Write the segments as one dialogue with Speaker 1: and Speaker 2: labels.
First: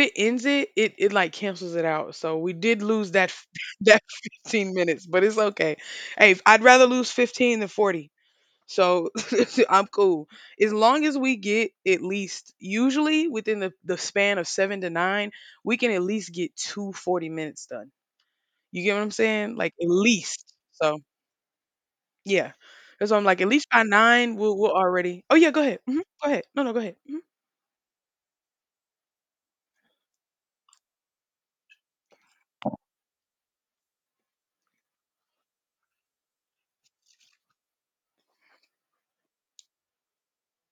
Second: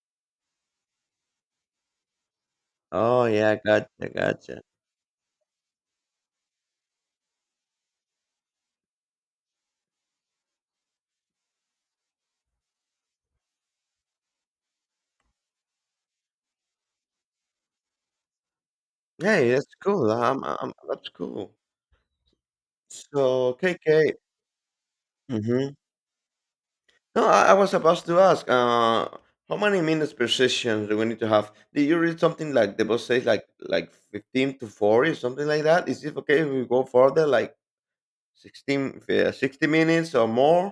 Speaker 1: It ends it, it like cancels it out. So we did lose
Speaker 2: Oh, yeah, gotcha,
Speaker 1: that
Speaker 2: gotcha.
Speaker 1: 15 minutes, but it's okay. Hey, I'd rather lose 15 than 40. So I'm cool. As long as we get at least usually within the span of seven to nine, we can at least get two 40 minutes done. You get what I'm
Speaker 2: Hey,
Speaker 1: saying?
Speaker 2: that's
Speaker 1: Like at
Speaker 2: cool.
Speaker 1: least. So
Speaker 2: That's cool.
Speaker 1: yeah. That's why I'm like, at
Speaker 2: So,
Speaker 1: least
Speaker 2: K K.
Speaker 1: by
Speaker 2: KK
Speaker 1: nine, we'll already. Oh yeah, go
Speaker 2: Mhm.
Speaker 1: ahead. Hmm. Go ahead. No, no, go ahead. Mm-hmm.
Speaker 2: No, I was about to ask, how many minutes per session do we need to have? Did you read something like the boss says like 15 to 40 or something like that? Is it okay if we go further, like 60 minutes or more?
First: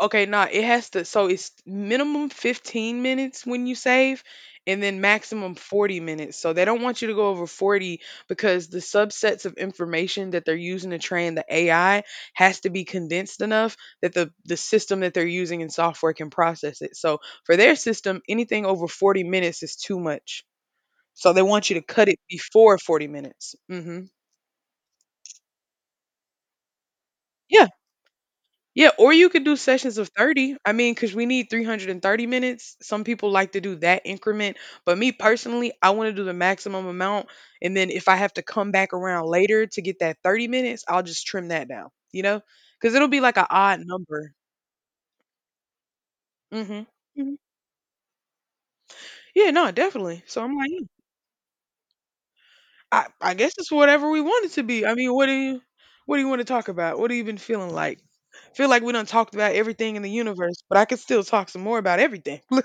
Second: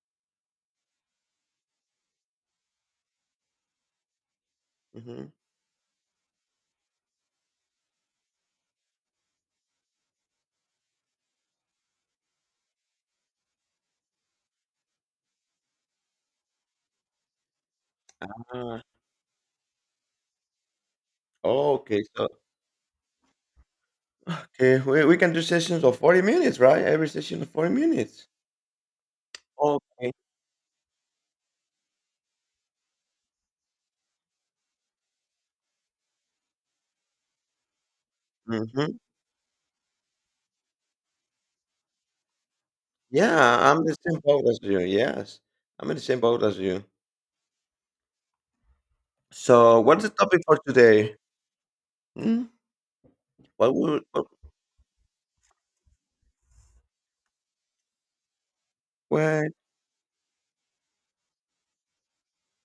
Speaker 1: Okay, nah, it has to, so it's minimum 15 minutes when you save and then
Speaker 2: Mhm.
Speaker 1: maximum 40 minutes. So they don't want you to go over 40 because the subsets of information that they're using to train the AI has to be condensed enough that the system that they're using in software can process it. So for their system, anything
Speaker 2: Ah,
Speaker 1: over 40 minutes is too much. So they want you to
Speaker 2: okay.
Speaker 1: cut it
Speaker 2: So,
Speaker 1: before 40 minutes. Mhm.
Speaker 2: okay, we can do sessions of 40 minutes, right? Every session of
Speaker 1: Yeah.
Speaker 2: 40 minutes.
Speaker 1: Yeah, or you could do sessions of
Speaker 2: Okay.
Speaker 1: 30. I mean, because we need 330 minutes. Some people like to do that increment. But me personally, I want to do the maximum amount. And then if I have to come back
Speaker 2: Mhm.
Speaker 1: around later to get that 30 minutes, I'll just trim that down, you know? Because it'll be like an
Speaker 2: Yeah,
Speaker 1: odd
Speaker 2: I'm the same
Speaker 1: number.
Speaker 2: boat as you. Yes, I'm in the same boat as
Speaker 1: Hmm.
Speaker 2: you.
Speaker 1: Hmm. Yeah, no,
Speaker 2: So, what's the
Speaker 1: definitely. So
Speaker 2: topic
Speaker 1: I'm
Speaker 2: for
Speaker 1: like,
Speaker 2: today? Hmm?
Speaker 1: I guess it's
Speaker 2: What would
Speaker 1: whatever we
Speaker 2: what,
Speaker 1: want it to be. I mean, What do you want to talk about? What have you been feeling like? Feel like we done talked
Speaker 2: what?
Speaker 1: about everything in the universe, but I could still talk some more about everything.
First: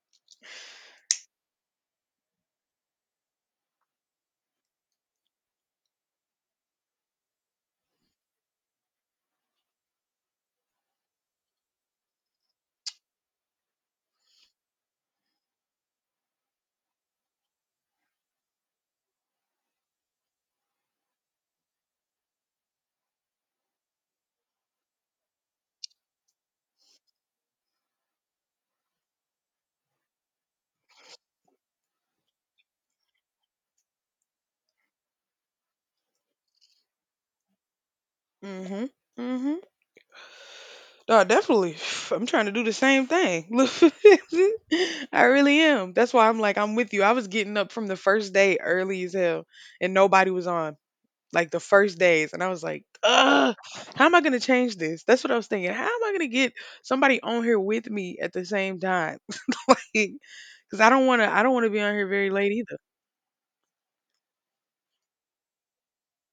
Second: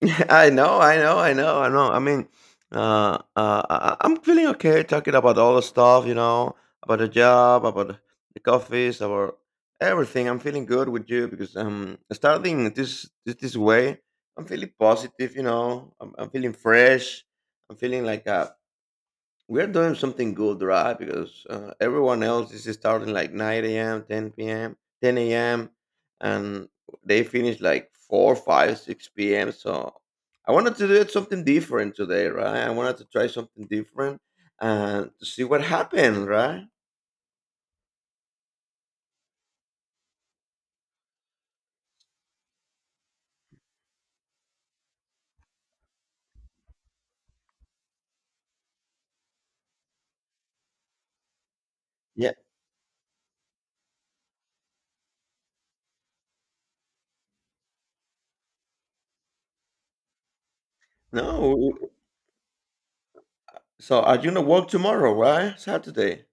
Speaker 2: I know, I know, I know, I know. I mean, I am feeling okay talking about all the stuff, you know, about the job, about the coffees, about everything. I'm feeling good with you because starting this way, I'm feeling positive. I'm feeling fresh. I'm feeling like we're doing something good, right? Because everyone else is starting like 9 a.m., 10 p.m., 10 a.m., and they finish like 4, 5, 6 p.m. So I wanted to do it something different today, right? I wanted to try something different and to see what happened, right?
Speaker 1: Hmm. Hmm. Oh, definitely. I'm trying to do the same thing. Look, I really am. That's why I'm like, I'm with you. I was getting up from the first day early as hell, and nobody was on. Like the first days,
Speaker 2: Yeah.
Speaker 1: and I was like, "Ugh, how am I gonna change this?" That's what I was thinking. How am I gonna get somebody on here with me at the same time? Like, cause I don't wanna, I
Speaker 2: No.
Speaker 1: don't wanna
Speaker 2: w-
Speaker 1: be
Speaker 2: w-
Speaker 1: on here very late either.
Speaker 2: So are you gonna work tomorrow, right? Saturday.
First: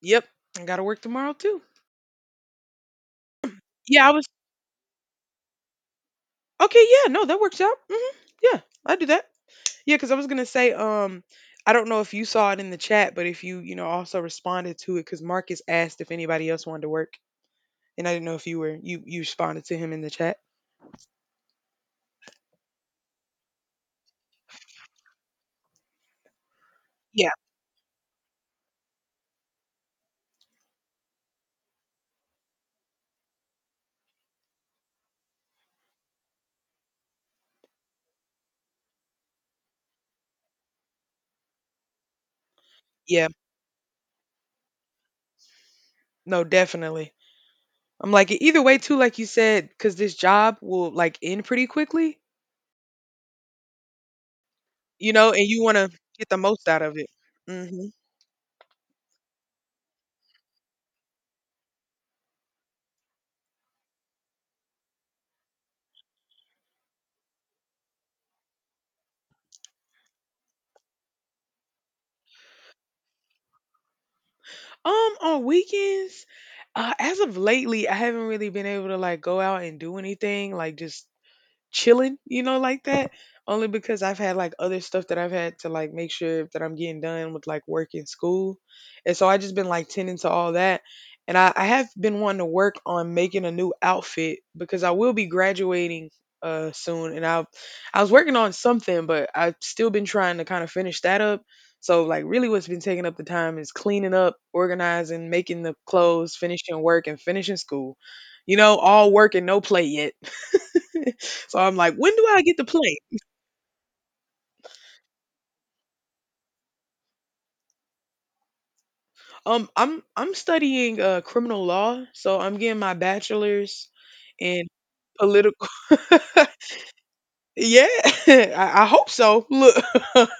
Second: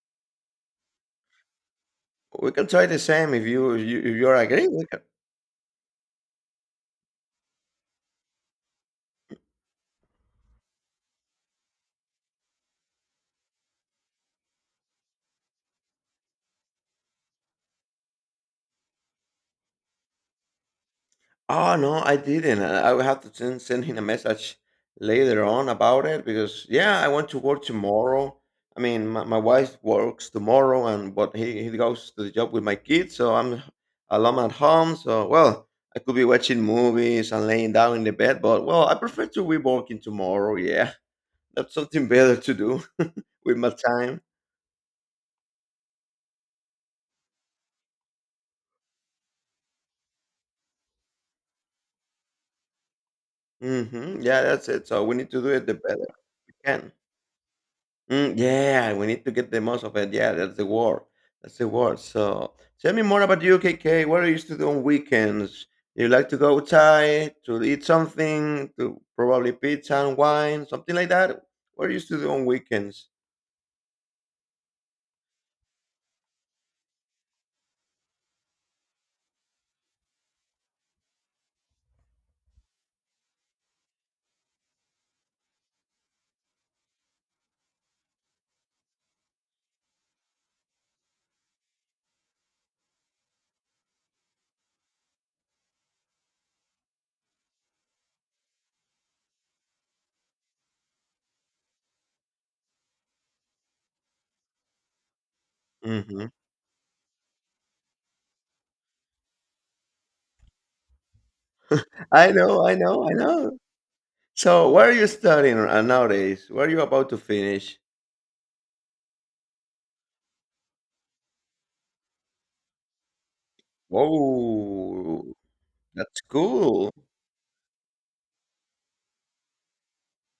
Speaker 1: Yep, I gotta work tomorrow too.
Speaker 2: We can try the same if you if you
Speaker 1: Yeah, I
Speaker 2: if
Speaker 1: was
Speaker 2: you're agreeing.
Speaker 1: okay. Yeah, no, that works out. Hmm. Yeah, I do that. Yeah, because I was gonna say, I don't know if you saw it in the chat, but if you, also responded to it, because Marcus asked if anybody else wanted to work, and I didn't know if you were you you responded to him in the chat.
Speaker 2: Oh, no, I didn't. I will have to send him a message later on about it because yeah, I want
Speaker 1: Yeah,
Speaker 2: to work tomorrow. I mean, my wife works tomorrow, and but he goes to the job with my kids, so I'm alone at home. So well, I could be watching movies and laying down in the bed, but well, I prefer to be working tomorrow. Yeah, that's something better to do
Speaker 1: yeah,
Speaker 2: with my time.
Speaker 1: no, definitely. I'm like either way too, like you said, because this job will like end pretty quickly,
Speaker 2: Hmm. Yeah, that's it. So
Speaker 1: you
Speaker 2: we
Speaker 1: know,
Speaker 2: need to
Speaker 1: and
Speaker 2: do
Speaker 1: you
Speaker 2: it the
Speaker 1: want to
Speaker 2: better
Speaker 1: get the
Speaker 2: we
Speaker 1: most out
Speaker 2: can.
Speaker 1: of it. Hmm.
Speaker 2: Mm, yeah, we need to get the most of it. Yeah, that's the word. That's the word. So tell me more about you, KK. What do you used to do on weekends? You like to go outside to eat something, to probably pizza and wine, something like that? What do you used to do on weekends?
Speaker 1: On weekends, as of lately, I haven't really been able to like go out and do anything, like just chilling, like that. Only because I've had like other stuff that I've had to like make sure that I'm getting done with like work and school. And so I just been like tending to all that. And I have been wanting to work on making a new outfit because I will be graduating soon, and I was working on something, but I've still been trying to kind of finish that up. So like really what's been taking up the time is cleaning up, organizing, making the
Speaker 2: Hmm.
Speaker 1: clothes, finishing work and finishing school. You know, all work and no play yet. So I'm like, when do
Speaker 2: I
Speaker 1: I get to
Speaker 2: know, I
Speaker 1: play?
Speaker 2: know, I know. So what are you studying nowadays? What are you about to finish?
Speaker 1: I'm studying criminal law, so I'm getting my bachelor's in
Speaker 2: Oh,
Speaker 1: political.
Speaker 2: that's cool.
Speaker 1: Yeah, I hope so. Look,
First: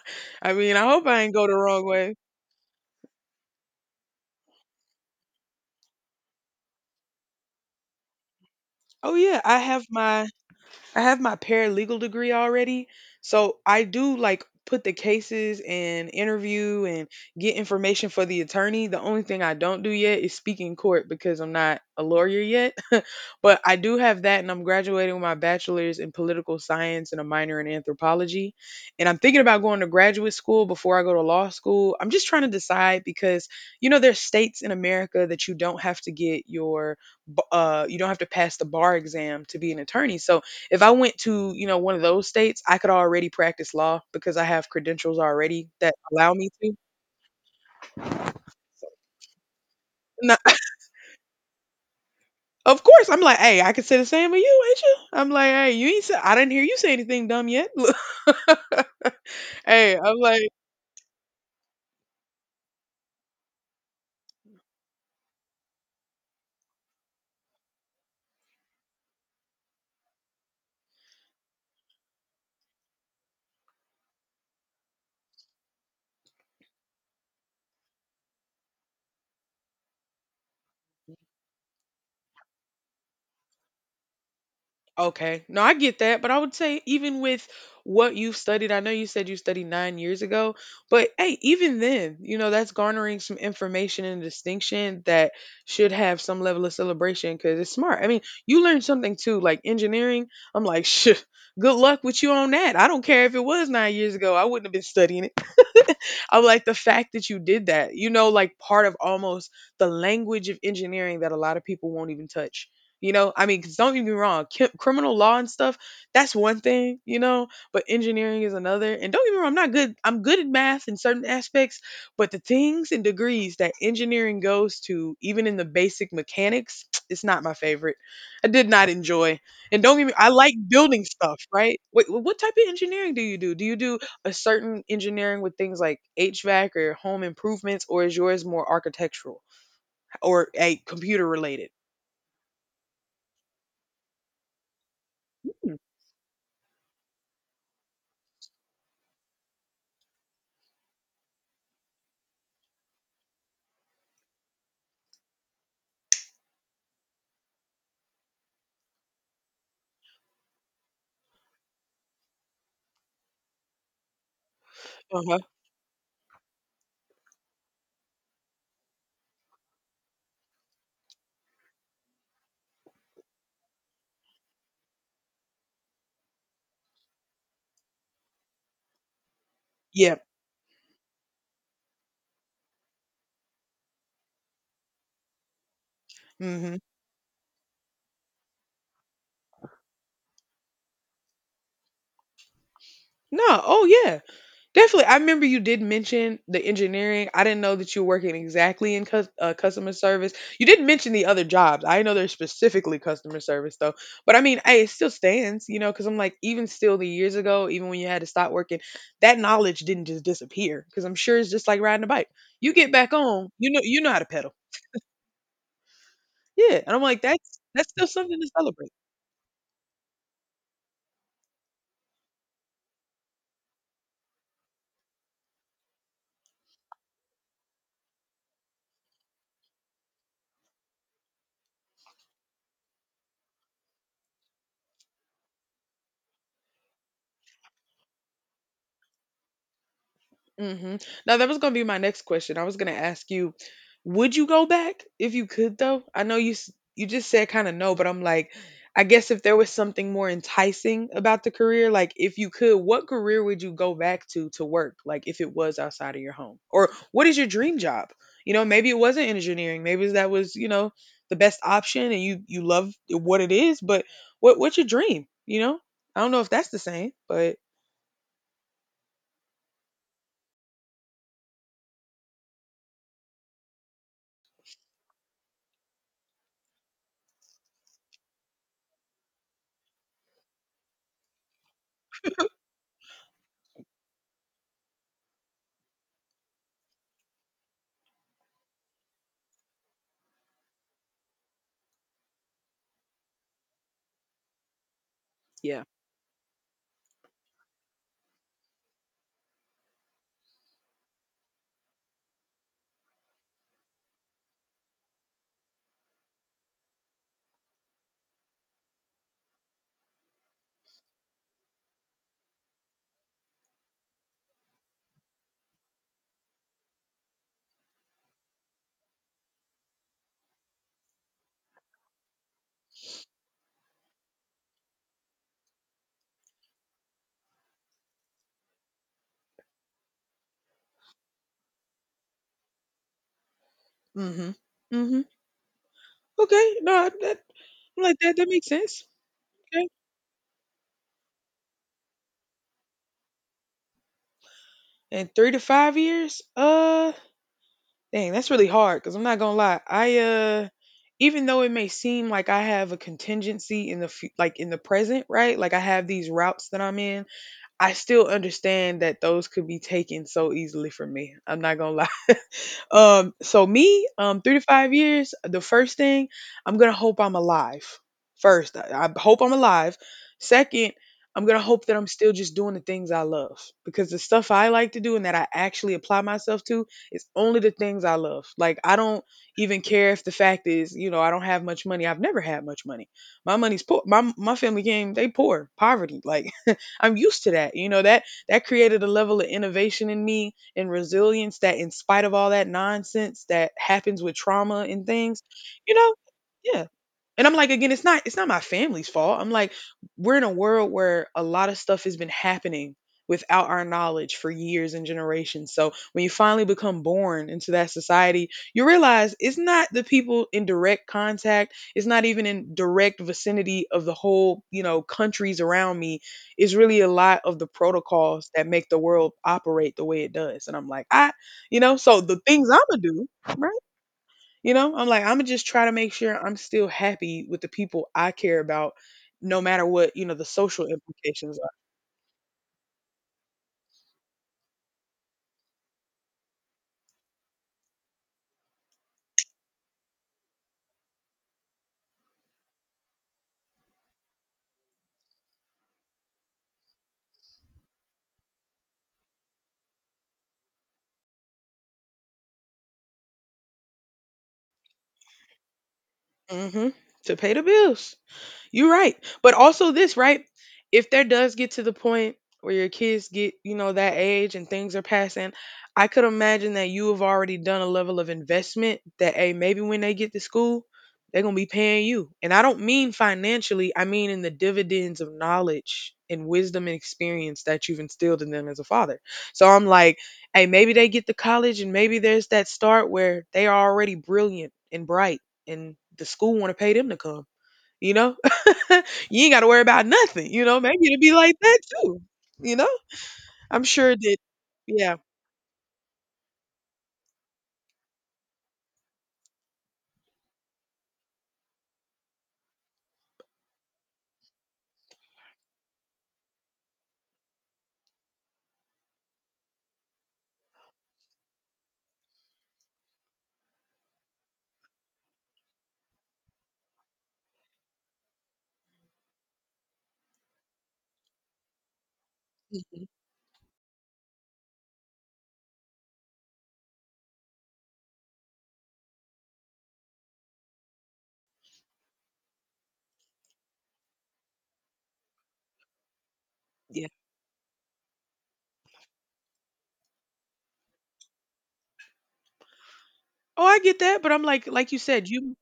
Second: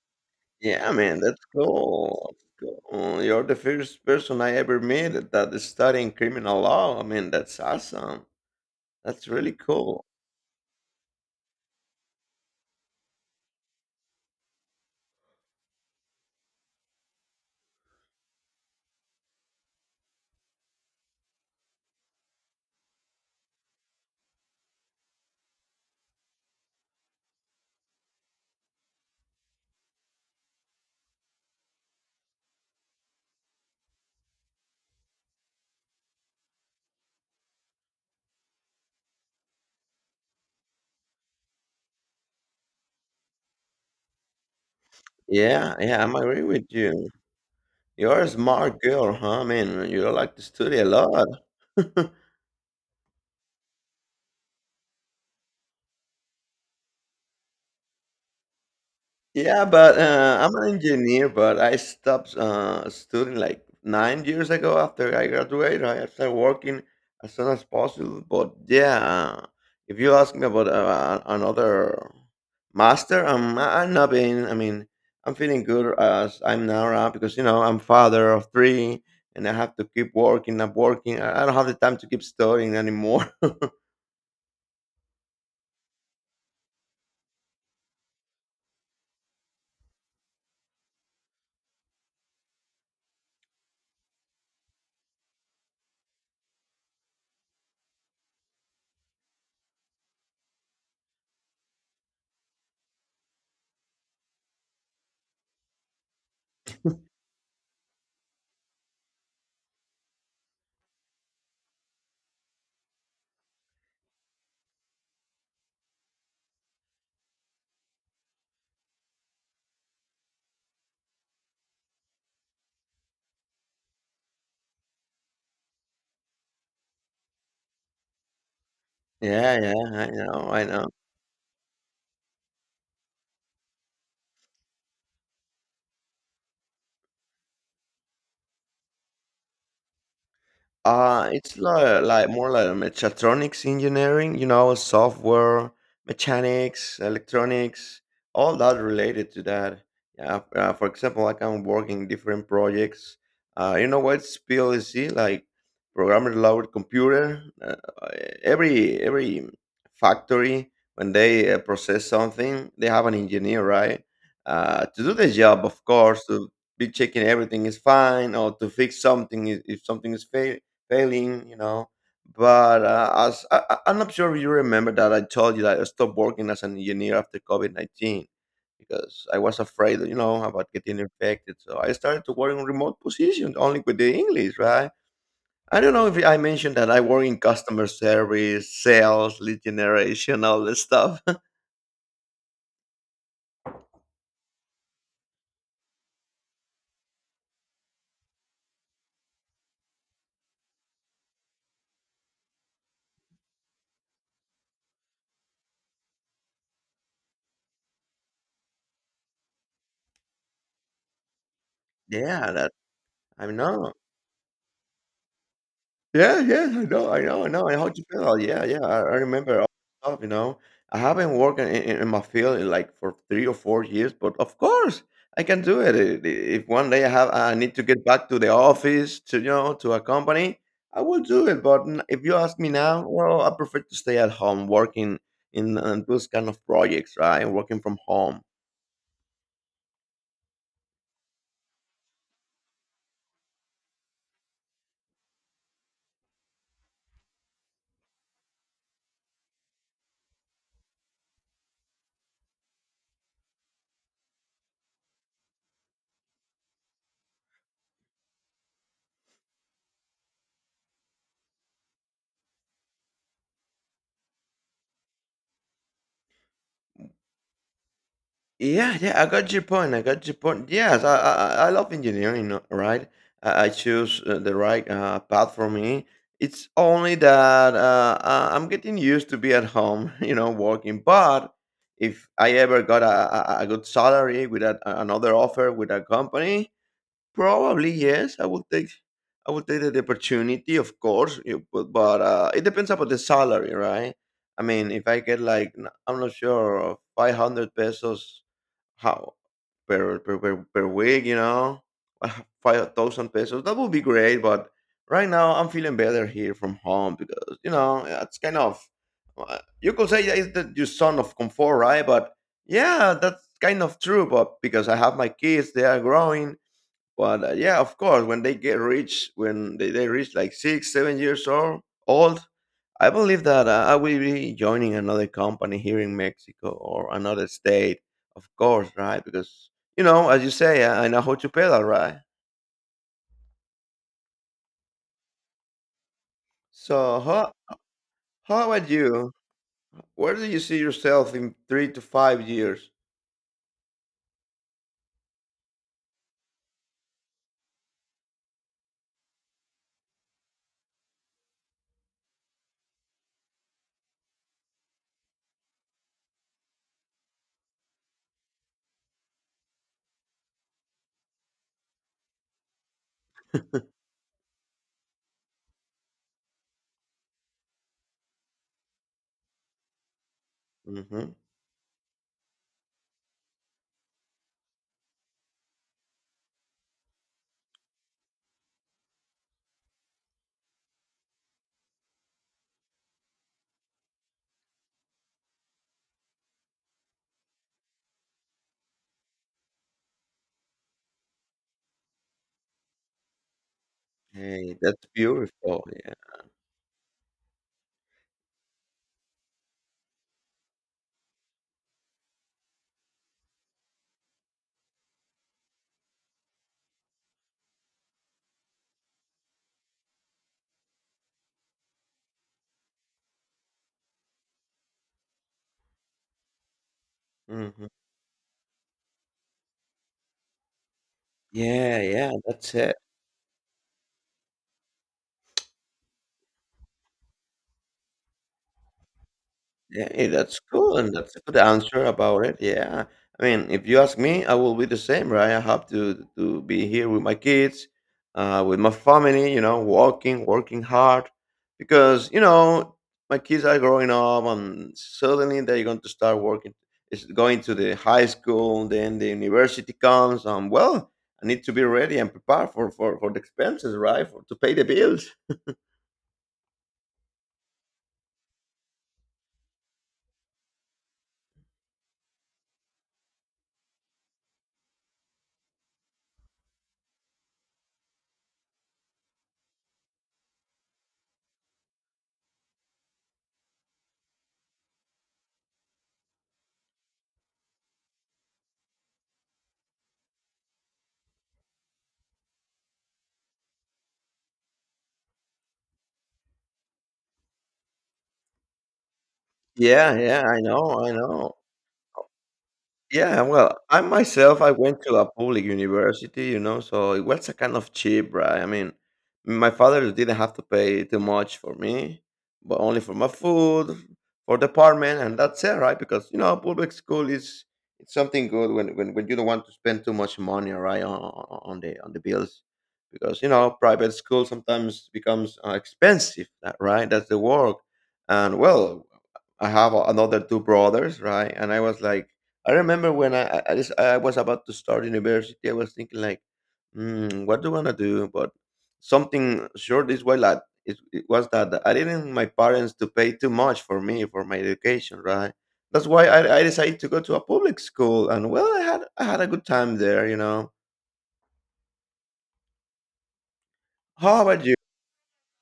Speaker 1: I mean, I
Speaker 2: Yeah,
Speaker 1: hope
Speaker 2: man,
Speaker 1: I ain't
Speaker 2: that's
Speaker 1: go the wrong way.
Speaker 2: cool. Cool. You're the first person I ever met that is studying criminal law. I mean, that's awesome.
Speaker 1: Oh
Speaker 2: That's
Speaker 1: yeah,
Speaker 2: really
Speaker 1: I have
Speaker 2: cool.
Speaker 1: my I have my paralegal degree already, so I do like put the cases and interview and get information for the attorney. The only thing I don't do yet is speak in court because I'm not a lawyer yet. But I do have that, and I'm graduating with my bachelor's in political science and a minor in anthropology. And I'm thinking about going to graduate school before I go to law school. I'm just trying to decide because you know there's states in America that you don't have to pass the bar exam to be an attorney. So if I went to, one of those states, I could already practice law because I have credentials already
Speaker 2: Yeah,
Speaker 1: that
Speaker 2: yeah, I'm
Speaker 1: allow
Speaker 2: agree
Speaker 1: me
Speaker 2: with
Speaker 1: to.
Speaker 2: you. You're a smart girl, huh? I mean, you like
Speaker 1: No.
Speaker 2: to study a lot.
Speaker 1: Of course, I'm like, "Hey, I could say the same of you, ain't you?" I'm like, "Hey, you ain't say I didn't hear you say anything dumb yet."
Speaker 2: Yeah,
Speaker 1: Hey,
Speaker 2: but
Speaker 1: I'm like,
Speaker 2: I'm an engineer, but I stopped studying like 9 years ago after I graduated. I started working as soon as possible. But yeah, if you ask me about another master, I'm not being, I mean, I'm feeling good as I'm now around because, you know, I'm father of three and I have to keep working, not working. I don't have the time to keep studying anymore.
Speaker 1: okay. No, I get that. But I would say, even with what you've studied, I know you said you studied 9 years ago, but hey, even then, that's garnering some information and distinction that should have some level of celebration because it's smart. I mean, you learned something too, like engineering. I'm like, shit, good luck with you on that. I don't care if it was 9 years ago, I wouldn't have been studying. I'm like, the fact that you did that, like part of almost the language of engineering that a lot of people won't even touch. You know, I mean, 'cause don't get me wrong, criminal law and stuff, that's one thing, but engineering is another. And don't get me wrong, I'm not good. I'm good at math in certain aspects, but the things and degrees that engineering goes to, even in the basic mechanics, it's not my favorite. I did not enjoy.
Speaker 2: yeah,
Speaker 1: And don't
Speaker 2: yeah,
Speaker 1: get
Speaker 2: I
Speaker 1: me, I
Speaker 2: know,
Speaker 1: like
Speaker 2: I know.
Speaker 1: building stuff, right? Wait, what type of engineering do you do? Do you do a certain engineering with things like HVAC or home improvements, or is yours more architectural or a computer
Speaker 2: Uh, it's
Speaker 1: related?
Speaker 2: li- like more like mechatronics engineering, you know, software,
Speaker 1: Mm,
Speaker 2: mechanics, electronics, all that related to that. Yeah, for example, like I'm working different projects. You know what's PLC? Like programmer loaded computer. Every factory when they process something, they have an engineer, right? To do the
Speaker 1: uh-huh.
Speaker 2: job, of course, to be checking everything is fine or to fix something if something is failed failing, you know. But as I'm not sure if you remember that I told you that I stopped working as an engineer after COVID 19 because I was afraid,
Speaker 1: Yeah.
Speaker 2: about getting infected. So I started to work in remote positions only with the English, right? I don't know if I mentioned
Speaker 1: Mhm.
Speaker 2: that I work in customer service, sales, lead generation, all this stuff.
Speaker 1: No. Oh, yeah. Definitely. I remember you did mention the engineering. I didn't know that you were working exactly in customer service. You did mention the other jobs. I know they're specifically customer service though. But I mean, hey, it still stands, because I'm like, even still the years ago, even when you had to stop working, that knowledge didn't just disappear. Because I'm sure it's just like riding a
Speaker 2: They
Speaker 1: bike.
Speaker 2: are.
Speaker 1: You get back
Speaker 2: I
Speaker 1: on,
Speaker 2: know.
Speaker 1: you know how to pedal.
Speaker 2: Yeah, yeah,
Speaker 1: Yeah,
Speaker 2: I
Speaker 1: and I'm
Speaker 2: know, I
Speaker 1: like,
Speaker 2: know, I
Speaker 1: that's
Speaker 2: know. I know how
Speaker 1: that's
Speaker 2: you
Speaker 1: still something
Speaker 2: feel.
Speaker 1: to
Speaker 2: Yeah, yeah,
Speaker 1: celebrate.
Speaker 2: I remember all the stuff, you know. I haven't worked in my field in like for 3 or 4 years, but of course I can do it. If one day I need to get back to the office to you know to a company, I will do it. But if you ask me now, well, I prefer to stay at home working in those kind of projects, right? Working from home.
Speaker 1: Mhm. Now that was gonna be my next question. I was gonna ask you, would you go back if you could though? I know you just said kind of no, but I'm like, I guess if there was something more enticing about the career, like if you could, what career would you go back to work? Like if it was outside of your home, or what is your dream job? You know, maybe it wasn't engineering. Maybe that was the best option, and you love what it is. But what's your dream? You know, I don't know if that's the same, but
Speaker 2: Yeah, yeah, I got your point. I got your point. Yes, I love engineering, right? I choose the right path for me. It's only that I'm getting used to be at home, working. But if I ever got a good salary with another offer with a company, probably yes, I would take the opportunity, of course. But, it depends about the salary, right? I mean, if I get like
Speaker 1: yeah.
Speaker 2: I'm not sure 500 pesos how per week, 5,000 pesos. That would be great, but right now I'm feeling better here from home because you know it's kind of you could say that it's your son of comfort, right? But yeah, that's kind of true. But because I have my kids, they are growing, but yeah, of course, when they get rich, when they reach like 6, 7 years old, old, I believe that I will be joining another company here in Mexico or another state, of course, right? Because, as you say, I know how to pedal, right?
Speaker 1: Mhm. Mhm. Okay, no,
Speaker 2: So,
Speaker 1: I'm like that makes
Speaker 2: how about
Speaker 1: sense.
Speaker 2: you?
Speaker 1: Okay,
Speaker 2: Where do you see yourself in 3 to 5 years?
Speaker 1: and 3 to 5 years. Dang, that's really hard because I'm not gonna lie. I even though it may seem like I have a contingency in the present, right? Like I have these routes that I'm in. I still understand that those could be taken so easily from me. I'm not gonna lie. So me, 3 to 5 years, the first thing, I'm gonna hope I'm alive. First, I hope I'm alive. Second,
Speaker 2: Hmm.
Speaker 1: I'm gonna hope that I'm still just doing the things I love. Because the stuff I like to do and that I actually apply myself to is only the things I love. Like I don't even care if the fact is, I don't have much money. I've never had much money. My money's poor. My family came, they poor, poverty. Like I'm used to that. You know, that created a level of innovation in me and resilience that in spite of all that nonsense that happens with
Speaker 2: Hey,
Speaker 1: trauma and
Speaker 2: that's
Speaker 1: things,
Speaker 2: beautiful.
Speaker 1: you
Speaker 2: Yeah.
Speaker 1: know, yeah, and I'm like, again, it's not my family's fault. I'm like, we're in a world where a lot of stuff has been happening without our knowledge for years and generations. So when you finally become born into that society, you realize it's not the people in direct contact, it's not even in direct vicinity of the whole, countries around me. It's really a lot of the
Speaker 2: Hmm.
Speaker 1: protocols that make the world operate the way it does. And I'm like, I, you know,
Speaker 2: Yeah,
Speaker 1: so
Speaker 2: yeah,
Speaker 1: the things
Speaker 2: that's
Speaker 1: I'm
Speaker 2: it.
Speaker 1: gonna do, right? You know, I'm like, I'm gonna just try to make sure I'm still happy with the people I care about, no matter
Speaker 2: Yeah,
Speaker 1: what you
Speaker 2: hey,
Speaker 1: know the
Speaker 2: that's
Speaker 1: social
Speaker 2: cool, and that's a good
Speaker 1: implications are.
Speaker 2: answer about it, yeah. I mean, if you ask me, I will be the same, right? I have to be here with my kids, with my family, working, working hard, because, my kids are growing up, and suddenly they're going to start working. It's going to the high school, then the university comes, and well, I need to be ready and prepared for the expenses, right? For to pay the bills.
Speaker 1: Hmm. To pay the bills. You're right. But also this, right? If there does get to the point where your kids get, you know, that age and things are passing, I could imagine that you have already done a level of investment that hey, maybe when they get to school, they're gonna be paying you. And I don't mean financially, I mean in the dividends of knowledge and wisdom and experience that you've instilled in them as a father. So I'm like, hey, maybe they get to college and maybe there's that start where they are already brilliant and bright and the school want to pay them to come, you know? You ain't got to worry about
Speaker 2: Yeah, yeah,
Speaker 1: nothing,
Speaker 2: I
Speaker 1: you know?
Speaker 2: know,
Speaker 1: Maybe
Speaker 2: I
Speaker 1: it'll be
Speaker 2: know.
Speaker 1: like that too, you know?
Speaker 2: Yeah, well,
Speaker 1: I'm
Speaker 2: I
Speaker 1: sure that,
Speaker 2: myself, I went to
Speaker 1: yeah,
Speaker 2: a public university, so it was a kind of cheap, right? I mean, my father didn't have to pay too much for me, but only for my food, for the apartment, and that's it, right? Because public school is it's something good when you don't want to spend too much money, right, on the bills, because private school sometimes becomes expensive, right? That's the work, and well, I have another two brothers, right, and I was like I
Speaker 1: mhm,
Speaker 2: remember when I was about to start university, I was thinking like, what do I wanna do? But something sure this way like it was that I didn't my parents to pay too much for me for my education, right? That's why I decided
Speaker 1: yeah.
Speaker 2: to go to a public school, and well, I had a good time there.
Speaker 1: Oh, I get that, but I'm
Speaker 2: How about you?
Speaker 1: like you said, you.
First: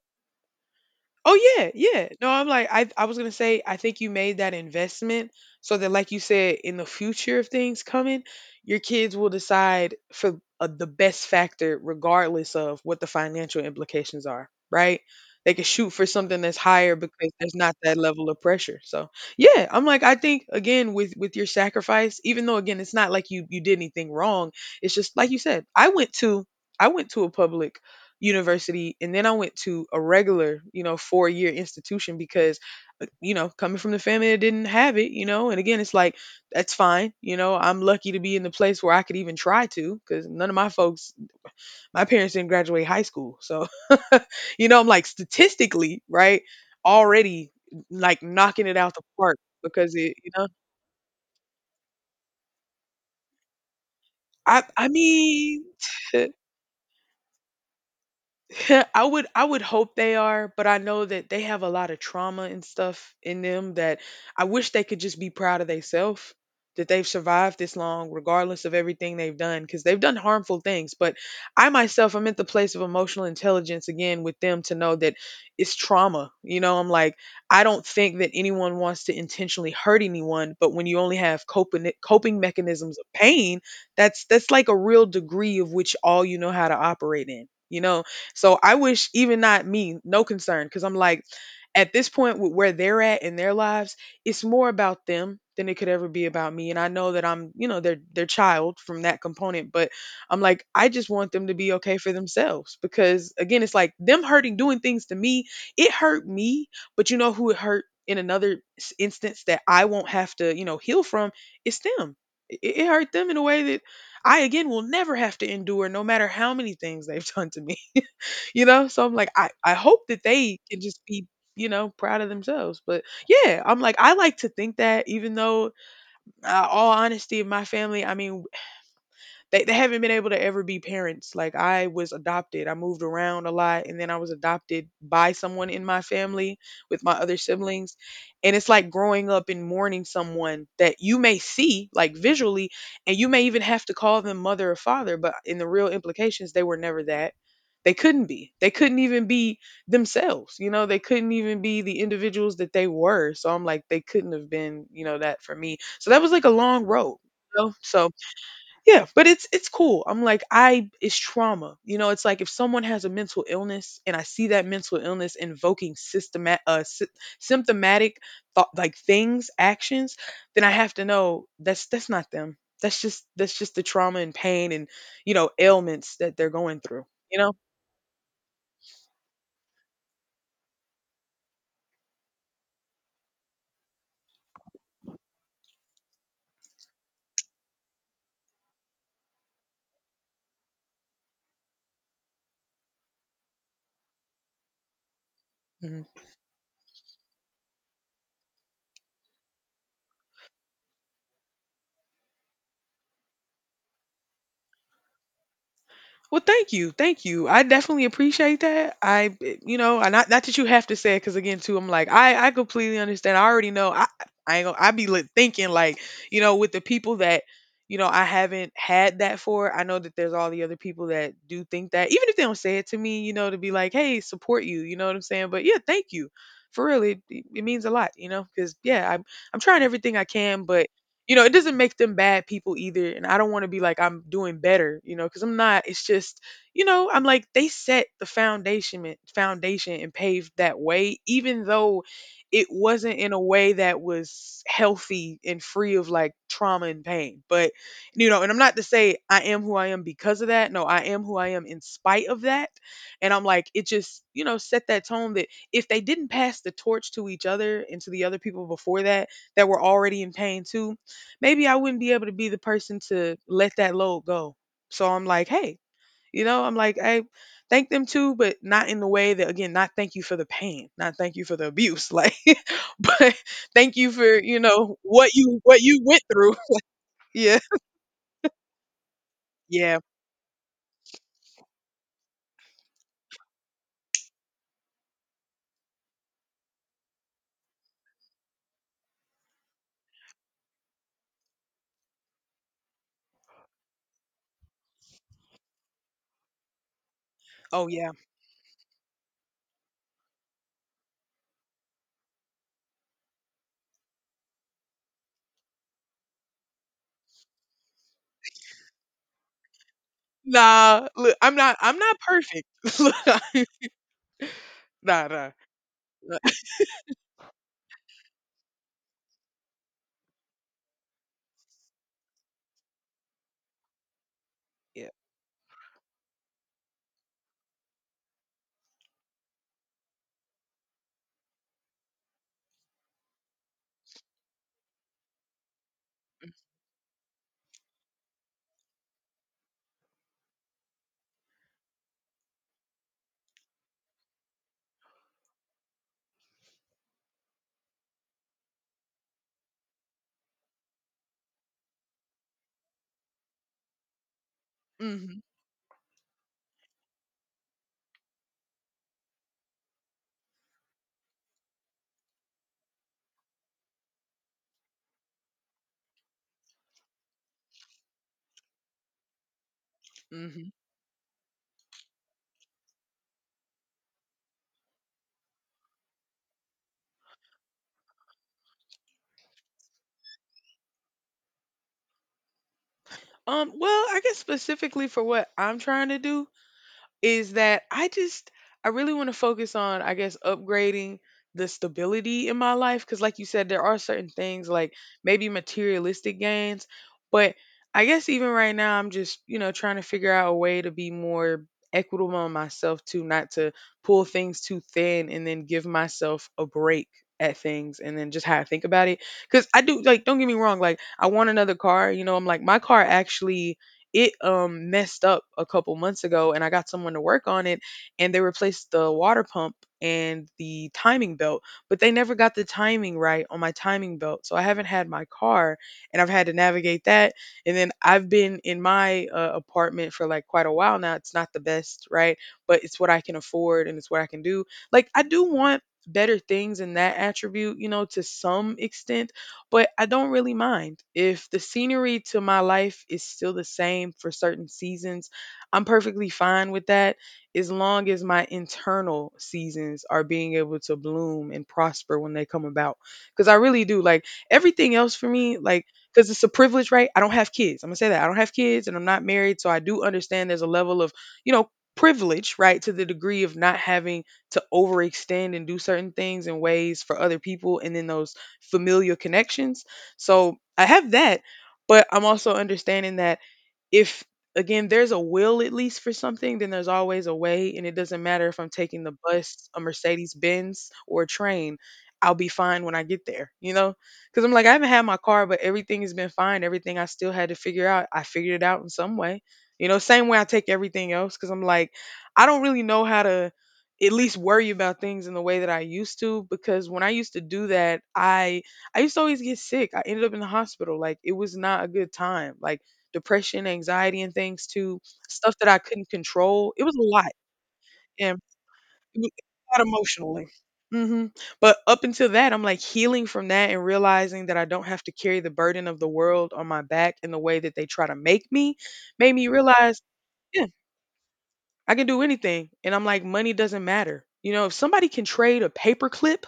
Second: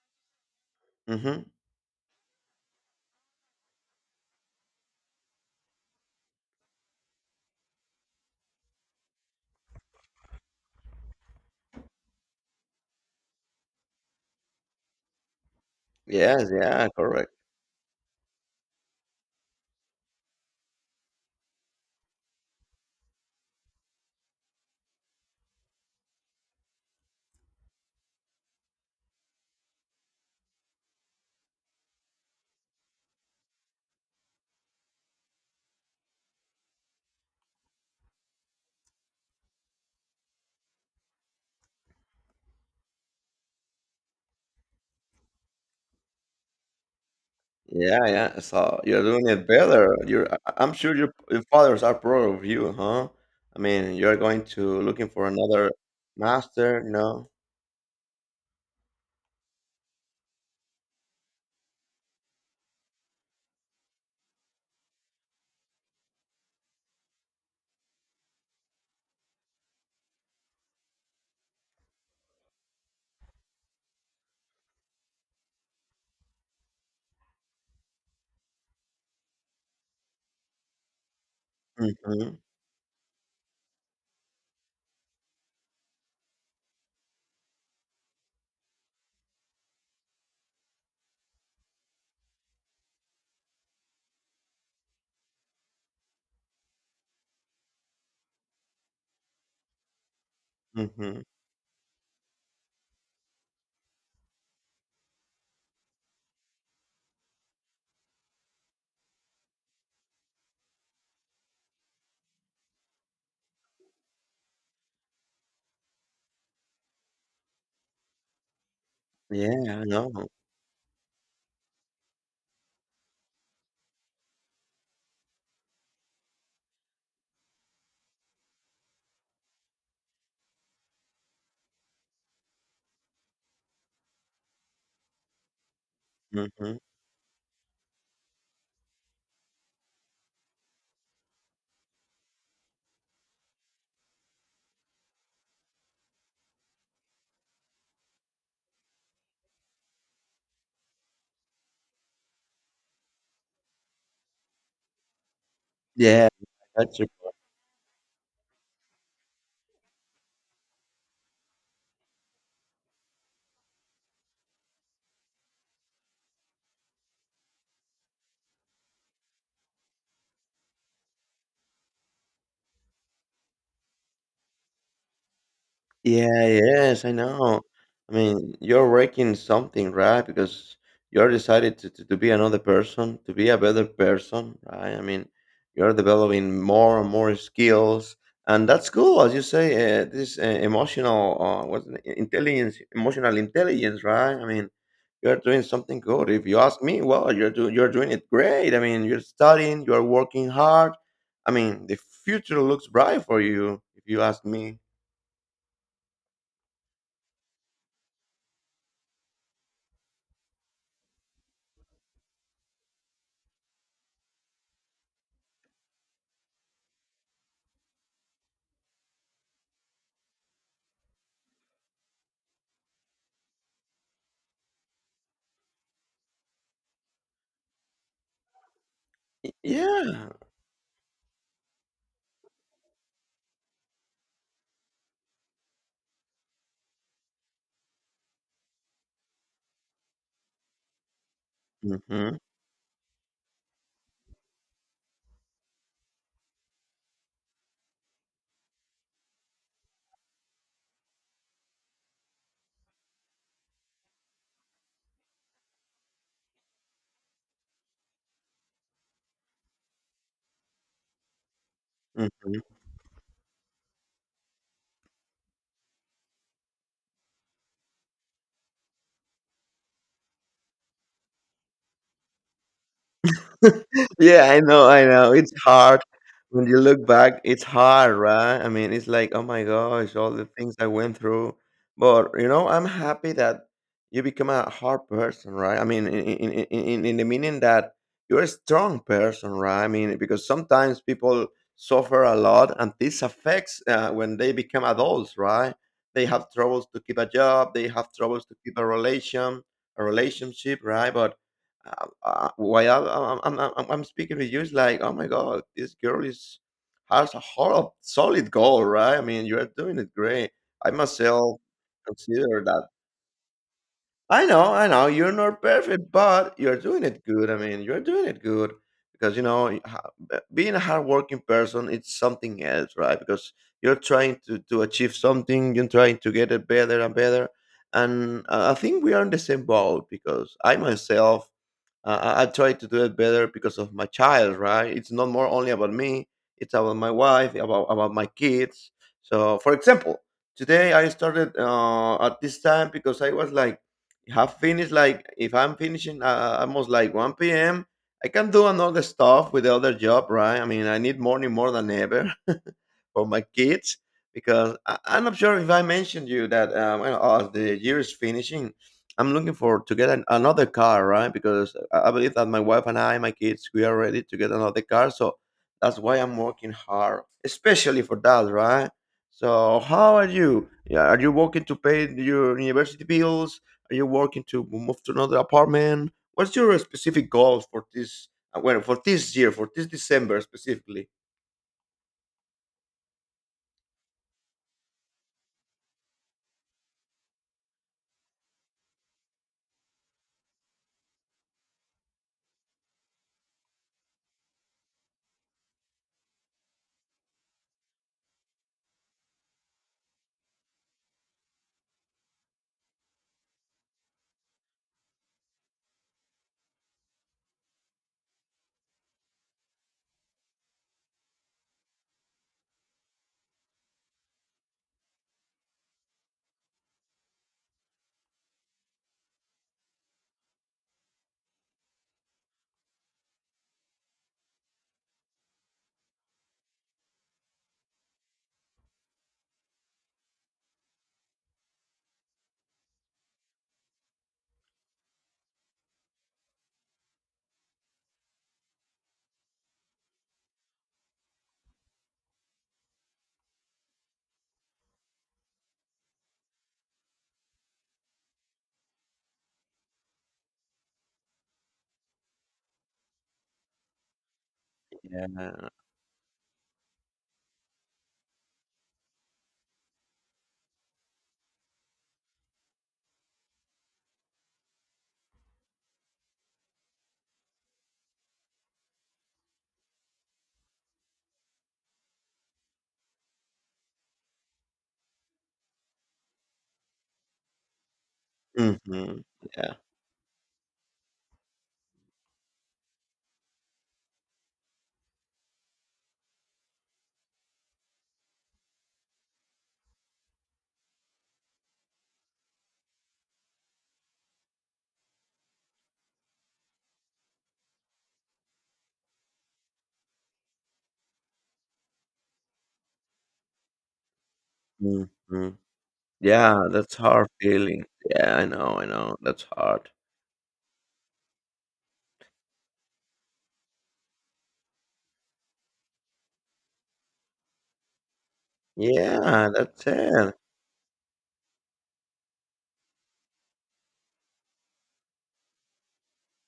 Speaker 2: Hmm.
Speaker 1: Oh yeah, yeah. No, I'm like I was gonna say I think you made that investment so that like you said in the future if things coming, your kids will decide for the best factor regardless of what the financial implications are, right? They can shoot for something
Speaker 2: Yes,
Speaker 1: that's
Speaker 2: yeah,
Speaker 1: higher because
Speaker 2: correct.
Speaker 1: there's not that level of pressure. So yeah, I'm like I think again with your sacrifice, even though again it's not like you did anything wrong, it's just like you said, I went to a public university and then I went to a regular, you know, 4-year institution because you know, coming from the family that didn't have it, you know, and again it's like that's fine, you know, I'm lucky to be in the place where I could even try to cuz none of my folks, my parents didn't graduate high school. So, you know, I'm like statistically, right? Already,
Speaker 2: Yeah,
Speaker 1: like
Speaker 2: yeah.
Speaker 1: knocking it
Speaker 2: So
Speaker 1: out the
Speaker 2: you're doing
Speaker 1: park
Speaker 2: it
Speaker 1: because
Speaker 2: better.
Speaker 1: it, you
Speaker 2: You're, I-
Speaker 1: know,
Speaker 2: I- I'm sure your fathers are proud of you, huh? I mean, you're going
Speaker 1: I
Speaker 2: to
Speaker 1: I
Speaker 2: looking for
Speaker 1: mean.
Speaker 2: another master, no?
Speaker 1: I would hope they are, but I know that they have a lot of trauma and stuff in them that I wish they could just be proud of themselves, that they've survived this long regardless of everything they've done, because they've done harmful things. But I myself, I'm at the place of emotional intelligence again with them to know that it's trauma, you know. I'm like, I don't think that anyone wants to intentionally hurt anyone, but when you only have coping
Speaker 2: Mm-hmm.
Speaker 1: coping mechanisms of pain, that's like a real degree of which all you know how to operate in, you know. So I wish, even not me, no concern, because I'm like, at this point with where they're at in their lives, it's more about them than it could ever be about me. And I know that I'm, you know, their child from that component, but I'm like, I just
Speaker 2: Mm-hmm.
Speaker 1: want them to be okay for themselves. Because again, it's like them hurting, doing things to me, it hurt me, but you know who it hurt in another instance that I won't have to, you know, heal from, it's them. It hurt them in a way that I again will never have to endure no matter how many things they've done to me. You know? So I'm like,
Speaker 2: Yeah,
Speaker 1: I
Speaker 2: I
Speaker 1: hope that
Speaker 2: know.
Speaker 1: they can just be, you know, proud of themselves. But yeah, I'm like, I like to think that even though, all honesty, my family, I mean, they haven't been able to ever be parents. Like I was adopted. I moved around a lot and then I was adopted by someone in my family
Speaker 2: Mm-hmm.
Speaker 1: with my other siblings. And it's like growing up and mourning someone that you may see like visually, and you may even have to call them mother or father, but in the real implications they were never that. They couldn't be. They couldn't even be themselves. You know, they couldn't even be the individuals that they were. So I'm like, they couldn't have been, you know, that for me. So that
Speaker 2: Yeah,
Speaker 1: was like a long
Speaker 2: I got
Speaker 1: road. You know? So yeah, but it's cool. I'm like, I it's trauma. You know, it's like if someone has a mental illness and I see that mental illness invoking symptomatic thought like things, actions, then I have to know that's that's not them. That's just the trauma and pain and, you know, ailments that
Speaker 2: Yeah,
Speaker 1: they're going
Speaker 2: yes,
Speaker 1: through.
Speaker 2: I
Speaker 1: You know?
Speaker 2: know. I mean, you're working something, right? Because you're decided to be another person, to be a better person, right? I mean, you're developing more and more skills, and that's cool, as you say. This emotional, intelligence, emotional intelligence, right? I mean, you're doing something
Speaker 1: Mhm.
Speaker 2: good. If you ask me, well, you're doing it great. I mean, you're studying, you're working hard. I mean, the future looks bright for you, if you ask me.
Speaker 1: Well, thank you, thank you. I definitely appreciate that. You know, and not not that you have to say it, because again, too, I'm like, I completely understand. I already know. I ain't gonna, thinking like, you know, with the people that, you know, I haven't had that for. I know that there's all the other people that do think that, even if they don't say it to me, you know, to be like, hey, support you. You know what I'm saying? But yeah, thank you. For real, it means a lot, you know, because yeah, I'm trying everything I
Speaker 2: Yeah.
Speaker 1: can, but you know, it doesn't make them bad people either, and I don't wanna be like I'm doing better, you know, because 'cause I'm not. It's just, you know, I'm like they set the foundation and paved that way, even though
Speaker 2: Mhm,
Speaker 1: it wasn't in a way that was healthy and free of like trauma and pain. But, you know, and I'm not to say I am who I am because of that. No, I am who I am in spite of that. And I'm like, it just, you know, set that tone that if they didn't pass the torch to each other and to the other people before that, that were already in pain too, maybe I wouldn't be able to be the
Speaker 2: mhm.
Speaker 1: person to let that load go. So I'm like, hey, you know, I'm like, hey, thank them too, but not in the way that again, not thank you for the pain, not thank you for the abuse, like, but thank you for
Speaker 2: Yeah,
Speaker 1: you
Speaker 2: I know,
Speaker 1: know
Speaker 2: I know. It's
Speaker 1: what you
Speaker 2: hard.
Speaker 1: went through.
Speaker 2: When you look back,
Speaker 1: Yeah,
Speaker 2: it's hard, right? I mean, it's like, oh my
Speaker 1: yeah,
Speaker 2: gosh, all the things I went through. But I'm happy that you become a hard person, right? I mean, in the meaning that you're a strong person, right? I mean, because sometimes people suffer a lot, and this affects when they become adults, right? They have troubles to keep a job,
Speaker 1: oh
Speaker 2: they have
Speaker 1: yeah.
Speaker 2: troubles to keep a relationship, right? But uh, while I'm speaking with you, it's like, oh my God, this girl is has a solid goal, right? I mean, you are doing it great. I
Speaker 1: Nah, look, I'm
Speaker 2: myself
Speaker 1: not I'm not
Speaker 2: consider
Speaker 1: perfect.
Speaker 2: that.
Speaker 1: Look,
Speaker 2: I know,
Speaker 1: nah,
Speaker 2: you're
Speaker 1: nah,
Speaker 2: not perfect,
Speaker 1: nah.
Speaker 2: but you're doing it good. I mean, you're doing it good because being a hardworking person, it's something else, right? Because you're trying to
Speaker 1: Yeah.
Speaker 2: achieve something, you're trying to get it better and better. And I think we are in the same boat because I myself I try to do it better because of my child, right? It's not more only about me; it's about my wife, about my kids. So, for example, today I started at this time because I was like, have finished like if I'm finishing almost like 1 p.m. I can do another stuff with the other job, right? I mean, I need morning more than ever for my kids because I'm not
Speaker 1: Mhm.
Speaker 2: sure if I mentioned you that as the year is finishing, I'm looking for to get another car, right? Because I believe that my wife and I, my kids, we are ready to get another car. So that's why I'm working hard, especially for that, right? So how are you?
Speaker 1: Mhm.
Speaker 2: Yeah, are you working to pay your university bills? Are you working to move to another apartment? What's your specific goals for this? Well, for this year, for this December specifically.
Speaker 1: Well, I guess specifically for what I'm trying to do, is that I just, I really want to focus on, I guess, upgrading the stability in my life cuz like you said there are certain things like maybe materialistic gains, but I guess even right now I'm just, you know, trying to figure out a way to be more equitable on myself too, not to pull things too thin and then give myself a break at things and then just how I think about it, cuz I do, like, don't get me wrong, like, I want another car, you know. I'm like, my car actually, it messed up a couple months ago and I got someone to work on it, and they replaced the water pump and the timing belt, but they never got the timing right on my timing belt. So I haven't had my car and I've had to navigate that. And then I've been in my apartment for like quite a while now. It's not the best, right? But it's what I can afford and it's what I can do. Like, I do want better things in that attribute, you know, to some extent, but I don't really mind. If the scenery to my life is still the same for certain seasons, I'm perfectly fine with that, as long as my internal seasons are being able to bloom and prosper when they come about. Because I really do like everything else for me,
Speaker 2: Yeah.
Speaker 1: like, because it's a privilege, right? I don't have kids. I'm going to say that. I don't have kids and I'm not married. So I do understand there's a level of, you know, privilege, right? To the degree of not having to overextend and do certain things in ways for other people. And then those familial connections. So I have that, but I'm also understanding that if again there's a will at least for something, then there's always a way, and it doesn't matter if I'm taking the
Speaker 2: Mhm.
Speaker 1: bus,
Speaker 2: Yeah.
Speaker 1: a mercedes benz or a train. I'll be fine when I get there you know Because I'm like, I haven't had my car, but everything has been fine. Everything I still had to figure out, I figured it out in some way. Same way I take everything else, because I'm like, I don't really know how to at least worry about things in the way that I used to, because when I used to do that, I used to always get sick. I ended up in the hospital. Like, it was not a good time. Like, depression, anxiety, and things to stuff
Speaker 2: Mhm.
Speaker 1: that I couldn't
Speaker 2: Yeah,
Speaker 1: control. It
Speaker 2: that's
Speaker 1: was a
Speaker 2: hard
Speaker 1: lot,
Speaker 2: feeling. Yeah,
Speaker 1: and
Speaker 2: I know, I know.
Speaker 1: it was
Speaker 2: That's
Speaker 1: a lot
Speaker 2: hard.
Speaker 1: emotionally. hmm But up until that, I'm like healing from that and realizing that I don't have to carry the burden of the world on my back in the way that they try to make me, made me
Speaker 2: Yeah, that's
Speaker 1: realize,
Speaker 2: it.
Speaker 1: yeah, I can do anything. And I'm like, money doesn't matter. You know, if somebody can trade a paperclip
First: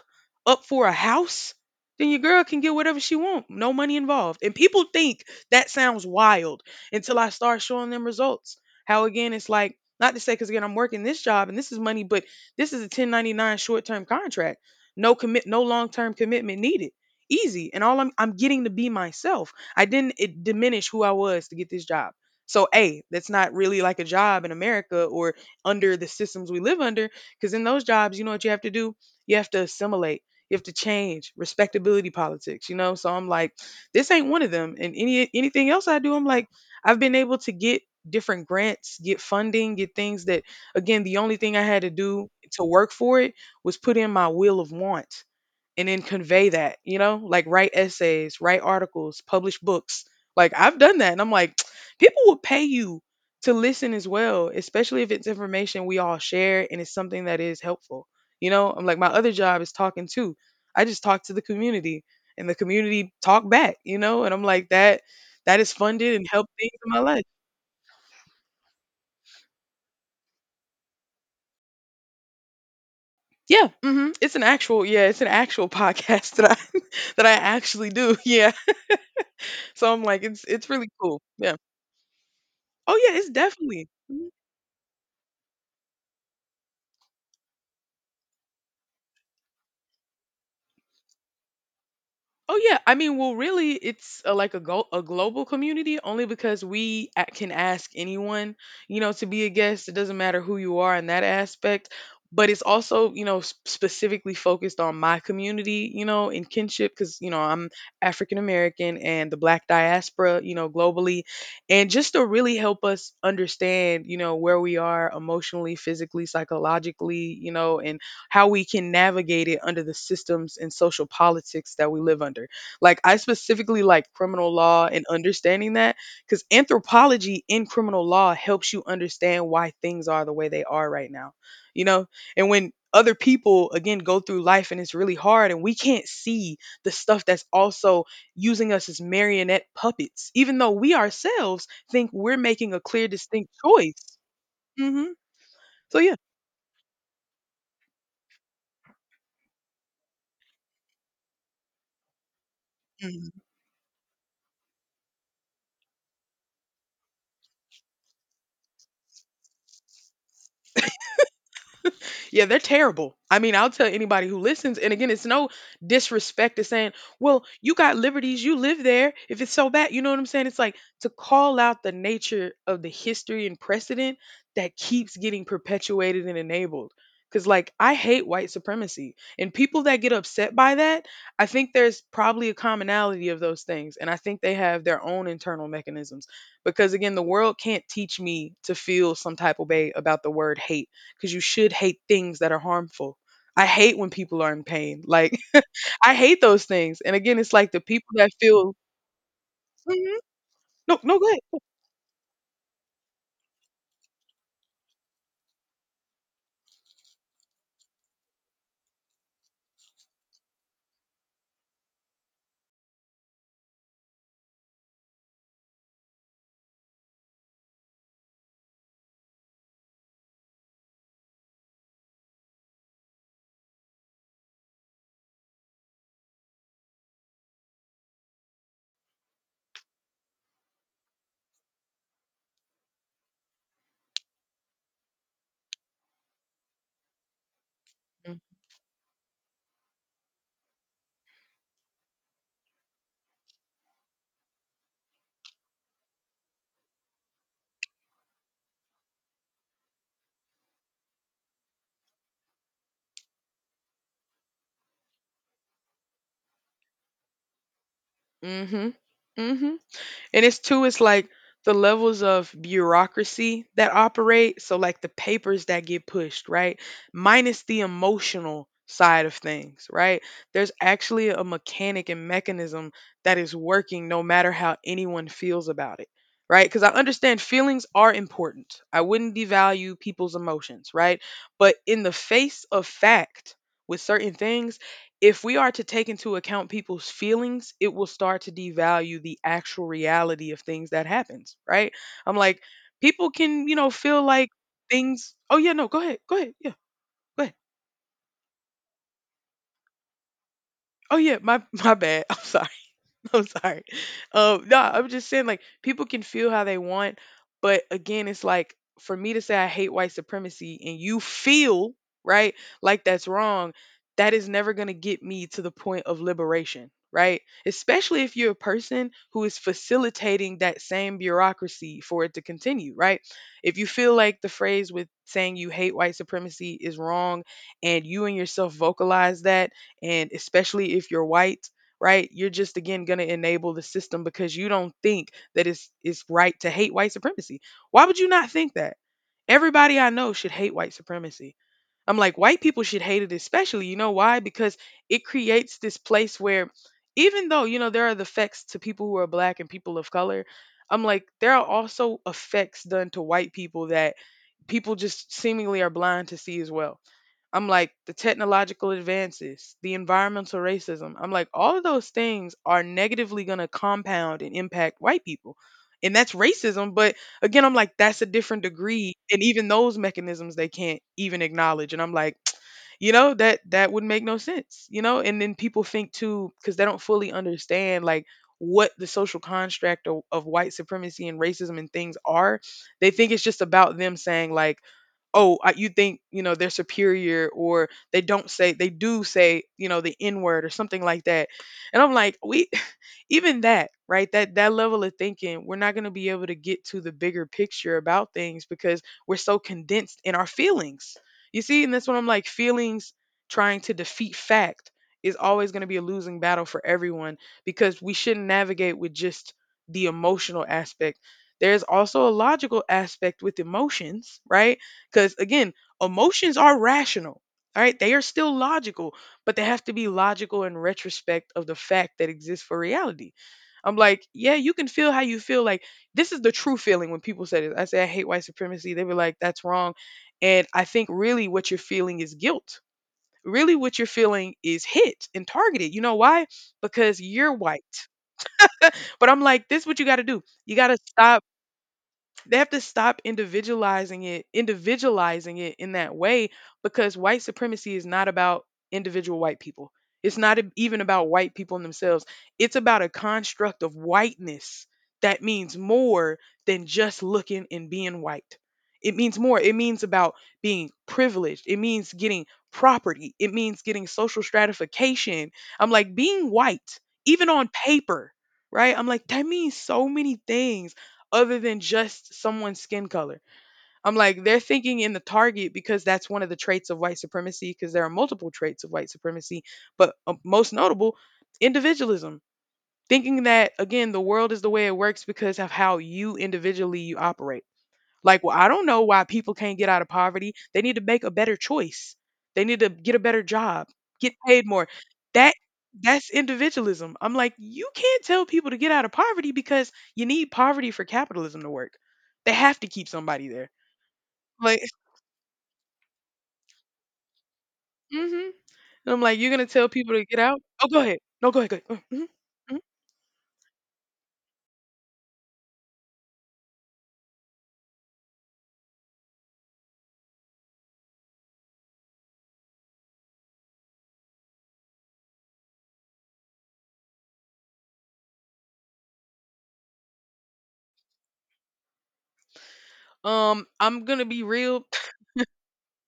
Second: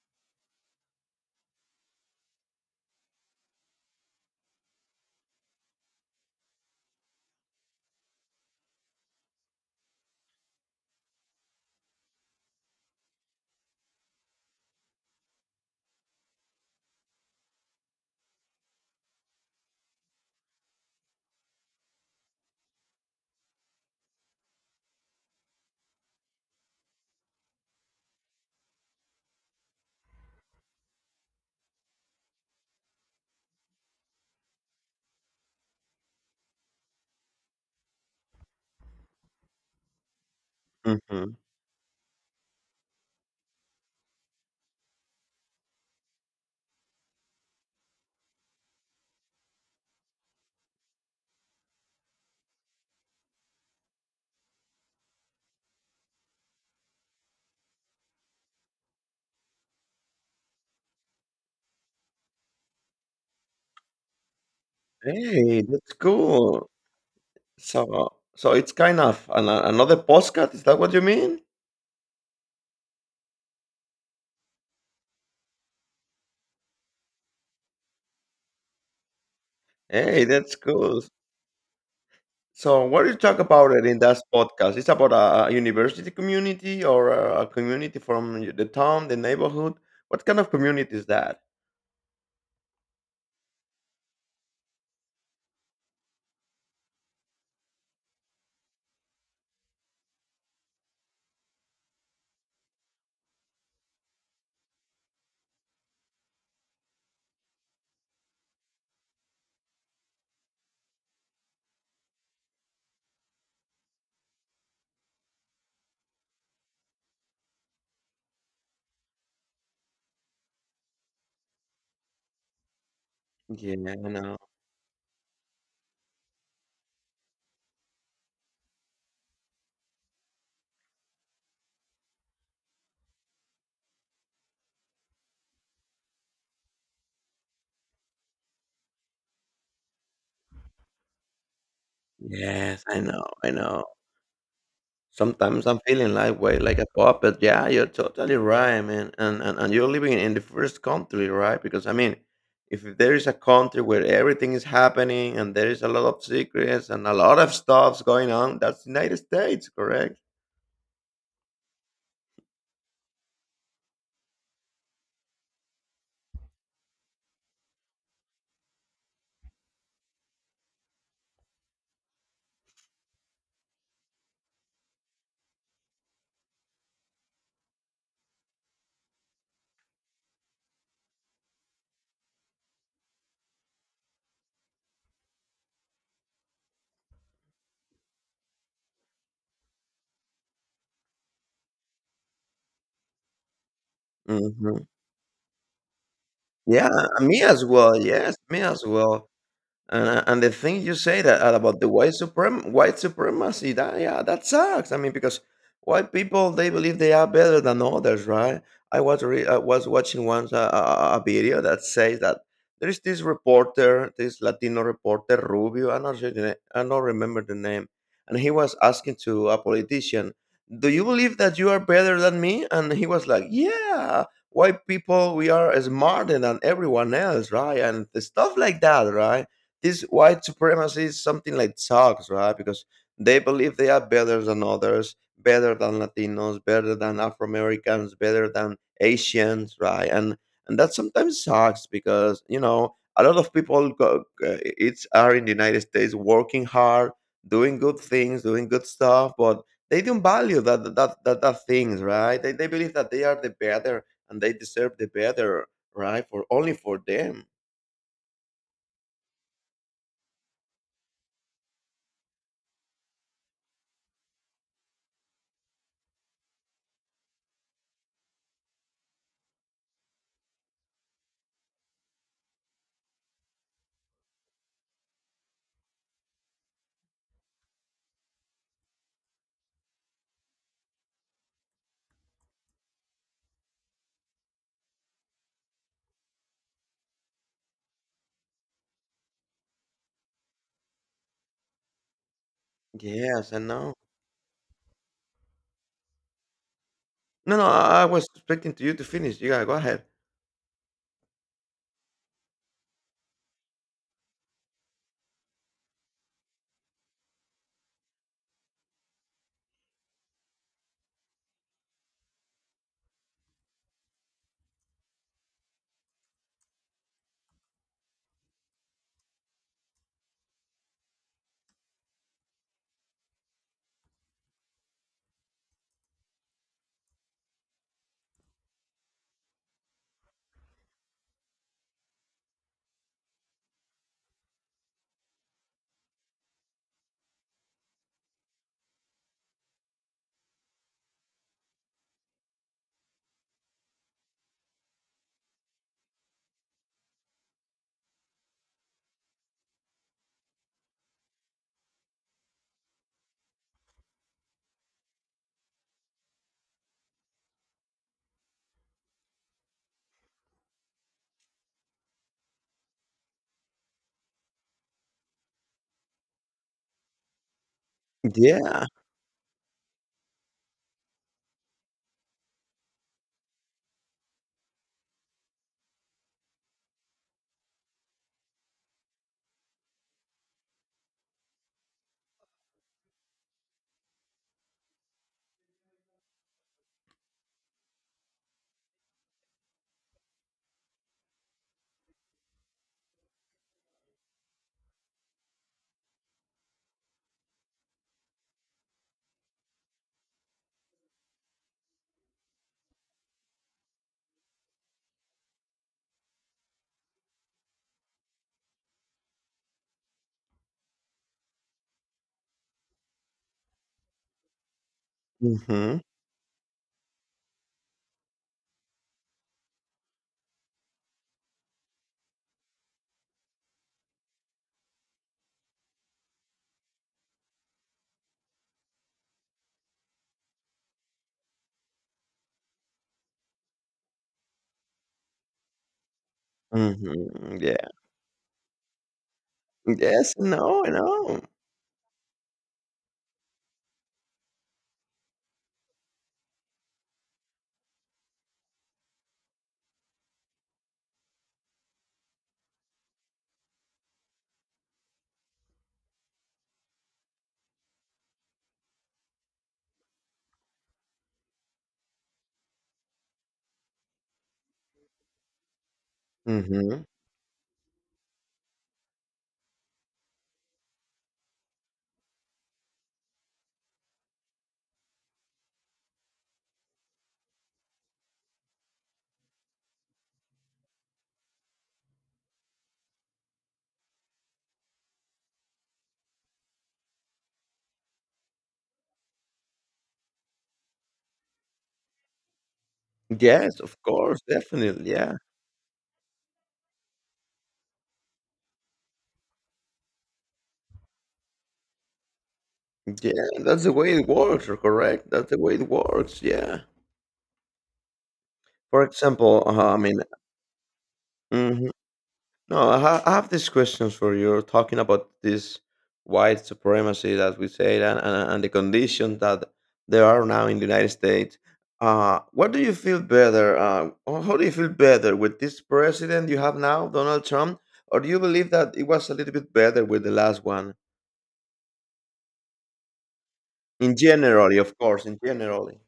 Speaker 1: up for a house, then your girl can get whatever she want. No money involved. And people think that sounds wild until I start showing them results. How again, it's like, not to say, because again, I'm working this job and this is money, but this is a 1099 short term contract. No commit, no long term commitment needed. Easy. And all I'm getting to be myself. I didn't diminish who I was to get this job. So, A, that's not really like a job in America or under the systems we live under, because in those jobs, you know what you have to do? You have to assimilate. You have to change respectability politics, you know? So I'm like, this ain't one of them. And anything else I do, I'm like, I've been able to get different grants, get funding, get things that, again, the only
Speaker 2: Mhm.
Speaker 1: thing I had to do to work for it was put in my will of want and then convey that, you know, like write essays, write articles, publish books. Like, I've done that. And I'm like, people will pay you to listen as well, especially if it's information we all share and it's something that is helpful. You know, I'm like, my other job is talking too. I just talk to the community and the community talk back, you know, and I'm like, that that
Speaker 2: Hey,
Speaker 1: is
Speaker 2: that's
Speaker 1: funded and helped
Speaker 2: cool.
Speaker 1: things in my life.
Speaker 2: So it's kind of an another podcast, is that what you mean?
Speaker 1: Yeah, it's an actual podcast that I actually do. Yeah, so I'm like,
Speaker 2: Hey,
Speaker 1: it's
Speaker 2: that's
Speaker 1: it's really
Speaker 2: cool.
Speaker 1: cool. Yeah.
Speaker 2: So
Speaker 1: Oh
Speaker 2: what do you
Speaker 1: yeah, it's
Speaker 2: talk about it
Speaker 1: definitely.
Speaker 2: in that
Speaker 1: Mhm.
Speaker 2: podcast? It's about a university community or a community from the town, the neighborhood? What kind of community is that?
Speaker 1: Oh yeah, I mean, well, really, it's like a global community, only because we can ask anyone, you know, to be a guest. It doesn't matter who you are in that aspect, but it's also, specifically focused on my community, you know, in kinship, because I'm African American and the Black diaspora, globally, and just to really help us understand, where we are emotionally, physically, psychologically, and how we can navigate it under the systems and social politics that we live under. Like, I
Speaker 2: Yeah,
Speaker 1: specifically
Speaker 2: I
Speaker 1: like
Speaker 2: know.
Speaker 1: criminal law and understanding that, cuz anthropology in criminal law helps you understand why things are the way they are right now. You know, and when other people again go through life and it's really hard and we can't see the stuff that's also using us as marionette puppets, even though we ourselves think we're making a
Speaker 2: Yes, I
Speaker 1: clear
Speaker 2: know, I
Speaker 1: distinct
Speaker 2: know.
Speaker 1: choice. Mhm.
Speaker 2: Sometimes I'm
Speaker 1: So
Speaker 2: feeling
Speaker 1: yeah.
Speaker 2: like way like a puppet. Yeah, you're totally right, man. And you're living in the first country, right? Because I mean, if there is
Speaker 1: Mm-hmm.
Speaker 2: a country where everything is happening and there is a lot of secrets and a lot of stuff's going on, that's United States, correct?
Speaker 1: Yeah, they're terrible. I mean, I'll tell anybody who listens, and again, it's no disrespect to saying, well, you got liberties, you live there. If it's so bad, you know what I'm saying? It's like to call out the nature of the history and precedent that keeps getting perpetuated and enabled. Because, like, I hate white supremacy. And people that get upset by that, I think there's probably a commonality of those things. And I think they have their own internal mechanisms. Because, again, the world can't teach me to feel some type of way about the word hate, because you should hate things that are harmful. I hate when people are in
Speaker 2: Hmm.
Speaker 1: pain. Like, I hate those
Speaker 2: Yeah,
Speaker 1: things. And again,
Speaker 2: me
Speaker 1: it's
Speaker 2: as
Speaker 1: like the
Speaker 2: well.
Speaker 1: people that
Speaker 2: Yes, me
Speaker 1: feel.
Speaker 2: as well. And,
Speaker 1: Mhm.
Speaker 2: uh, and the thing you
Speaker 1: No, no
Speaker 2: say that
Speaker 1: good.
Speaker 2: about the white supremacy, that sucks. I mean, because white people they believe they are better than others, right? I was watching once a video that says that there is this reporter, this Latino reporter Rubio. I not sure the na- I don't remember the name, and he was asking to a politician, "Do you believe that you are better than me?" And he was like, "Yeah." White people, we are smarter than everyone else, right? And stuff like that, right? This white supremacy is something like sucks, right? Because they believe they are better than others, better than Latinos, better than Afro Americans, better than Asians, right? And that sometimes sucks because a lot of people go, it's are in the United States working hard, doing good things, doing good stuff, but they don't value that that things, right? They believe that they are the better and they deserve the better, right? For only for them.
Speaker 1: Mhm. Mhm. And it's too, it's like the levels of bureaucracy that operate. So, like, the papers that get pushed, right? Minus the emotional side of things, right? There's actually a mechanic and mechanism that is working no matter how anyone feels about it, right? Because I understand feelings are important. I wouldn't devalue people's emotions, right? But in the face of fact, with certain things, if we are to take into account people's feelings, it will start to devalue the actual reality of things that happens, right? I'm like, people
Speaker 2: Yes, I
Speaker 1: can, you know,
Speaker 2: know.
Speaker 1: feel like things. Oh yeah, no, go ahead, yeah, go ahead.
Speaker 2: No, no, I was expecting to you to finish. You gotta go ahead.
Speaker 1: Oh yeah, my my bad. I'm sorry. I'm sorry. No, I'm just saying, like, people can feel how they want, but again, it's like for me to say I hate white supremacy and you feel right, like that's wrong, that is never gonna get me to the point of liberation, right? Especially if you're a person who is facilitating that same bureaucracy for it to continue, right? If you feel like the phrase with saying you hate white supremacy is wrong, and you and yourself vocalize that, and especially if you're white, right? You're just again going to enable the system because you don't think that it's right to hate white supremacy. Why would you not think that? Everybody I know should hate white supremacy. I'm like, white people should hate it especially. You know why? Because it creates this place where, even though, you know, there are the effects to people who are black and people of color, I'm like, there are also effects done to white people that people just seemingly are blind to see as well. I'm like, the technological advances, the environmental racism. I'm like, all of those things are negatively going to compound and impact white people. And that's racism, but again, I'm like, that's a different
Speaker 2: Yeah.
Speaker 1: degree, and even those mechanisms they can't even acknowledge, and I'm like, you know, that would make no sense, you know? And then people think too, cuz they don't fully understand, like, what the social construct of white supremacy and racism and things are. They think it's just about them saying, like, oh, I, you think, you know, they're superior, or they don't say, they do say, you know, the N word or something like that. And I'm like, we, even that, right, that that level of thinking, we're not going to be able to get to the bigger picture about things because we're so condensed in our feelings, you see. And that's what I'm like, feelings trying to defeat fact is always going to be a losing battle for everyone, because we shouldn't navigate with just the emotional aspect. There's also a logical aspect with emotions, right? Because, again,
Speaker 2: Mhm.
Speaker 1: emotions are rational, all right? They are still logical, but they have to be logical in retrospect of the fact that exists for reality. I'm like, yeah, you can feel how you feel. Like, this is the true feeling when people say it. I say, I hate white supremacy. They were like, that's wrong. And I think really what you're feeling is guilt. Really, what you're feeling is hit and targeted. You know why? Because you're
Speaker 2: Mhm.
Speaker 1: white.
Speaker 2: Yeah.
Speaker 1: But I'm like, this is what you got to
Speaker 2: Yes.
Speaker 1: do. You
Speaker 2: No.
Speaker 1: got to
Speaker 2: No.
Speaker 1: stop, they have to stop individualizing it in that way, because white supremacy is not about individual white people. It's not even about white people in themselves. It's about a construct of whiteness that means more than just looking and being white. It means more, it means about being privileged, it means getting property, it means getting social stratification. I'm like, being white,
Speaker 2: Mhm.
Speaker 1: even on paper, right, I'm like, that means so many things other than just someone's skin color. I'm like, they're thinking in the target because that's one of the traits of white supremacy, because there are multiple traits of white supremacy, but most notable, individualism. Thinking that, again, the world is the way it works because of how you individually you operate. Like, well, I don't know why people can't get out of poverty. They need to make a better choice. They need to get a better
Speaker 2: Yes.
Speaker 1: job,
Speaker 2: Of
Speaker 1: get
Speaker 2: course.
Speaker 1: paid more.
Speaker 2: Definitely. Yeah.
Speaker 1: That that's individualism. I'm like, you can't tell people to get out of poverty because you need poverty for capitalism to work. They have to keep
Speaker 2: Yeah.
Speaker 1: somebody there.
Speaker 2: That's the way it works. You're
Speaker 1: Like,
Speaker 2: correct. That's the way it works. Yeah.
Speaker 1: mm-hmm. And
Speaker 2: For
Speaker 1: I'm like, you're
Speaker 2: example,
Speaker 1: gonna tell
Speaker 2: I
Speaker 1: people
Speaker 2: mean.
Speaker 1: to get out? Oh, go ahead. No, go ahead. Go
Speaker 2: Mhm.
Speaker 1: ahead. Mm-hmm.
Speaker 2: No, I have these questions for you. Talking about this white supremacy that we say and, and the condition that there are now in the United States. What do you feel better? Or how do you feel better with this president you have now, Donald Trump? Or do you believe that it was a little bit better with the last one?
Speaker 1: Mm-hmm. I'm
Speaker 2: In
Speaker 1: gonna be
Speaker 2: generally,
Speaker 1: real.
Speaker 2: of course, in generally.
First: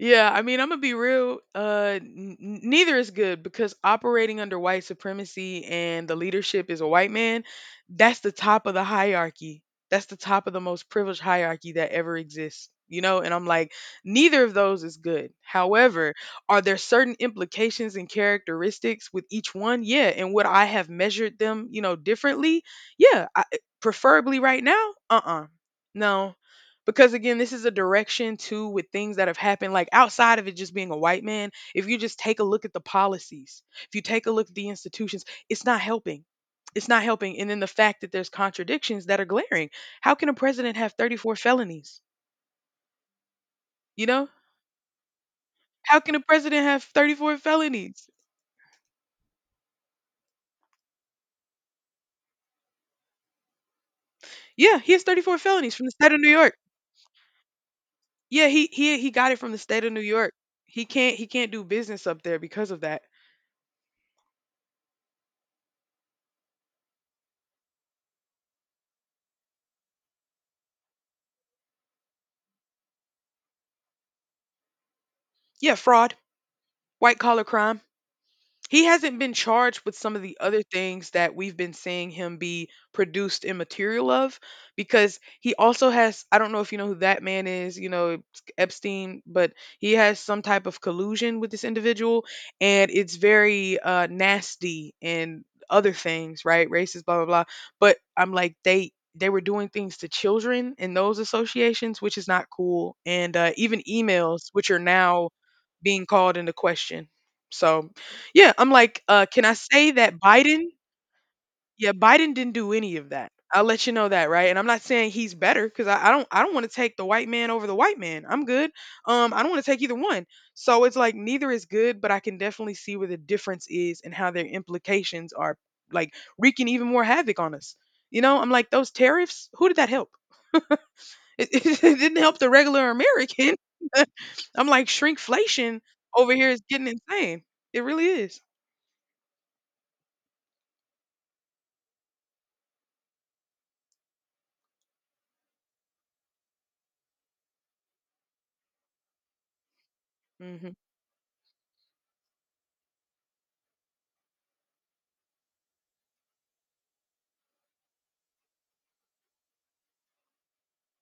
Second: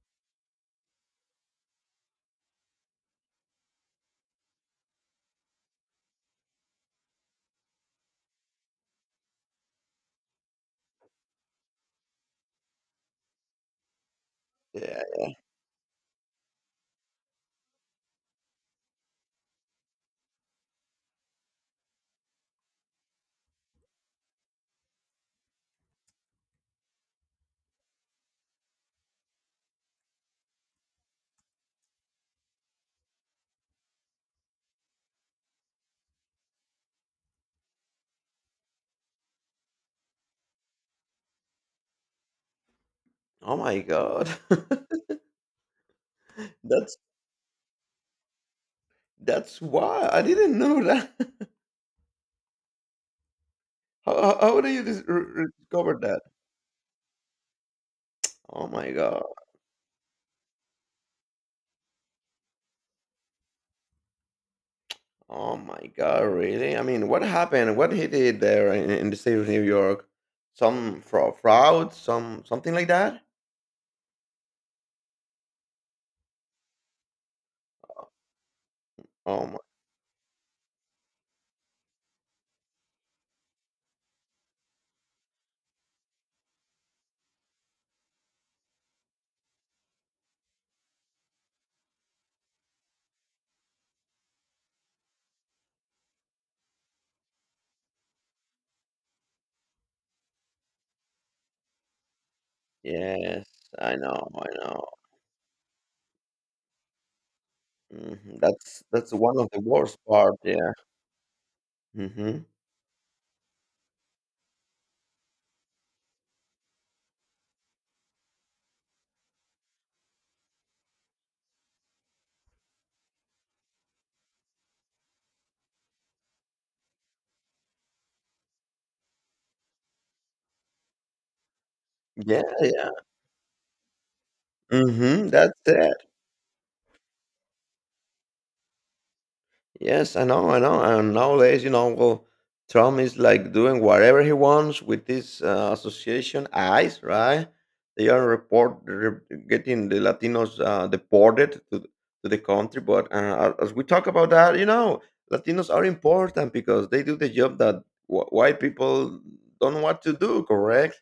Speaker 1: Yeah, I mean, I'm gonna be real. Neither is good because operating under white supremacy and the leadership is a white man. That's the top of the hierarchy. That's the top of the most privileged hierarchy that ever exists. You know, and I'm like, neither of those is
Speaker 2: Yeah.
Speaker 1: good. However, are there certain implications and characteristics with each one? Yeah, and would I have measured them, you know, differently? Yeah, I, preferably right now. Uh-uh. No, because again, this is a direction too with things that have happened, like outside of it just being a white man. If you just take a look at the policies, if you take a look at the institutions, it's not helping. It's not helping. And then the fact that there's contradictions that are glaring. How can a president have 34 felonies?
Speaker 2: Oh my
Speaker 1: You know,
Speaker 2: God.
Speaker 1: how can a president have
Speaker 2: that's
Speaker 1: 34 felonies?
Speaker 2: that's why I didn't know that. How do
Speaker 1: Yeah,
Speaker 2: you
Speaker 1: he has 34 felonies from the
Speaker 2: discover
Speaker 1: state of
Speaker 2: that?
Speaker 1: New York. Yeah,
Speaker 2: Oh
Speaker 1: he
Speaker 2: my
Speaker 1: he he
Speaker 2: God.
Speaker 1: got it from the state of New York. He can't do business up there because of that.
Speaker 2: Oh my God, really? I mean, what happened? What he did there in the state of New York? Some fraud, something like that?
Speaker 1: Yeah, fraud. White collar crime. He hasn't been
Speaker 2: Oh my,
Speaker 1: charged with some of the other things that we've been seeing him be produced in material of, because he also has, I don't know if you know who that man is, you know, Epstein, but he has some type of collusion with this individual, and it's very nasty. And other things, right? Racist, blah blah blah. But I'm like, they were doing things to children in those associations, which is not cool. And
Speaker 2: yes,
Speaker 1: even
Speaker 2: I know, I
Speaker 1: emails, which are
Speaker 2: know.
Speaker 1: now being called into question. So yeah, I'm
Speaker 2: That's
Speaker 1: like,
Speaker 2: that's one
Speaker 1: can
Speaker 2: of
Speaker 1: I
Speaker 2: the
Speaker 1: say
Speaker 2: worst
Speaker 1: that
Speaker 2: part.
Speaker 1: Biden
Speaker 2: Yeah.
Speaker 1: yeah, Biden
Speaker 2: Hmm.
Speaker 1: didn't do any of that. I'll let you know that, right? And I'm not saying he's better, because I don't, I don't want to take the white man over the white man. I'm good. I don't want to take either one. So it's like, neither is good, but I can definitely see where the difference is and how their implications are, like, wreaking even more havoc on us. You know, I'm like, those tariffs, who did that help? It didn't help
Speaker 2: Yeah,
Speaker 1: the regular
Speaker 2: yeah.
Speaker 1: American. I'm like,
Speaker 2: That's
Speaker 1: shrinkflation
Speaker 2: it.
Speaker 1: over here is getting insane. It really is.
Speaker 2: Yes, I know, I know. And nowadays, well, Trump is like doing whatever he wants with this association, ICE, right? They are getting the Latinos
Speaker 1: Mhm.
Speaker 2: deported to the country. But as we talk about that, Latinos are important because they do the job that white people don't want to do, correct?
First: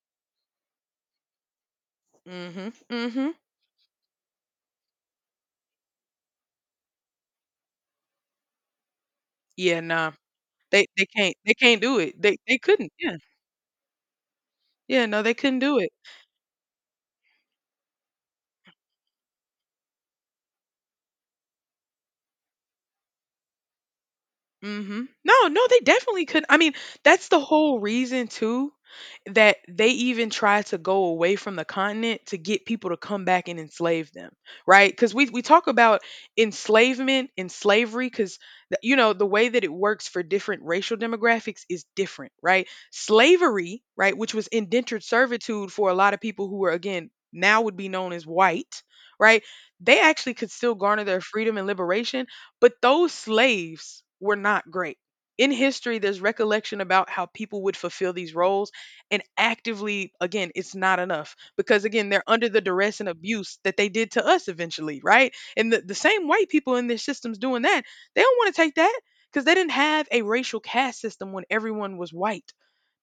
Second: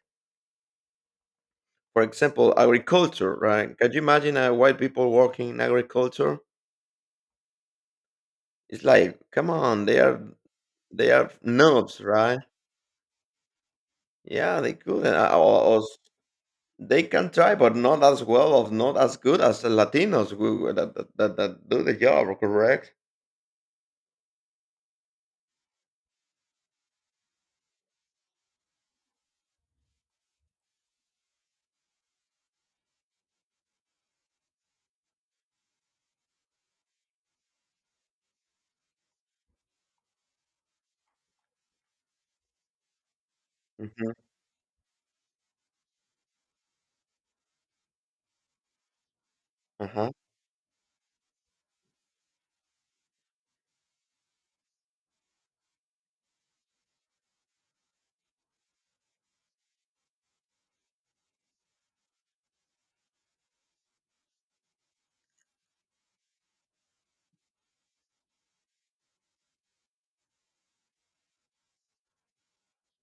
Speaker 2: For example,
Speaker 1: Mhm, mhm.
Speaker 2: agriculture, right? Can you imagine white people working in agriculture? It's like, come
Speaker 1: Yeah,
Speaker 2: on,
Speaker 1: nah. They
Speaker 2: they are
Speaker 1: can't, they can't do
Speaker 2: noobs,
Speaker 1: it. They
Speaker 2: right?
Speaker 1: they couldn't. Yeah.
Speaker 2: Yeah, they
Speaker 1: Yeah,
Speaker 2: could,
Speaker 1: no, they couldn't do
Speaker 2: or s
Speaker 1: it.
Speaker 2: they can try, but not as well or not as good as the Latinos who that do the job, correct?
Speaker 1: Mhm. No, no, they definitely couldn't. I mean, that's the whole reason too that they even tried to go away from the continent to get people to come back and enslave them, right? Because we talk about enslavement and slavery. Because, you know, the way that it works for different racial demographics is different, right? Slavery,
Speaker 2: Mhm,
Speaker 1: right, which was indentured servitude for a lot of people who were, again, now would be known as white, right? They
Speaker 2: uh-huh,
Speaker 1: actually could still garner their freedom and liberation, but those slaves were not great. In history, there's recollection about how people would fulfill these roles, and actively, again, it's not enough because, again, they're under the duress and abuse that they did to us eventually, right? And the same white people in their systems doing that, they don't want to take that, because they didn't have a racial caste system when everyone was white.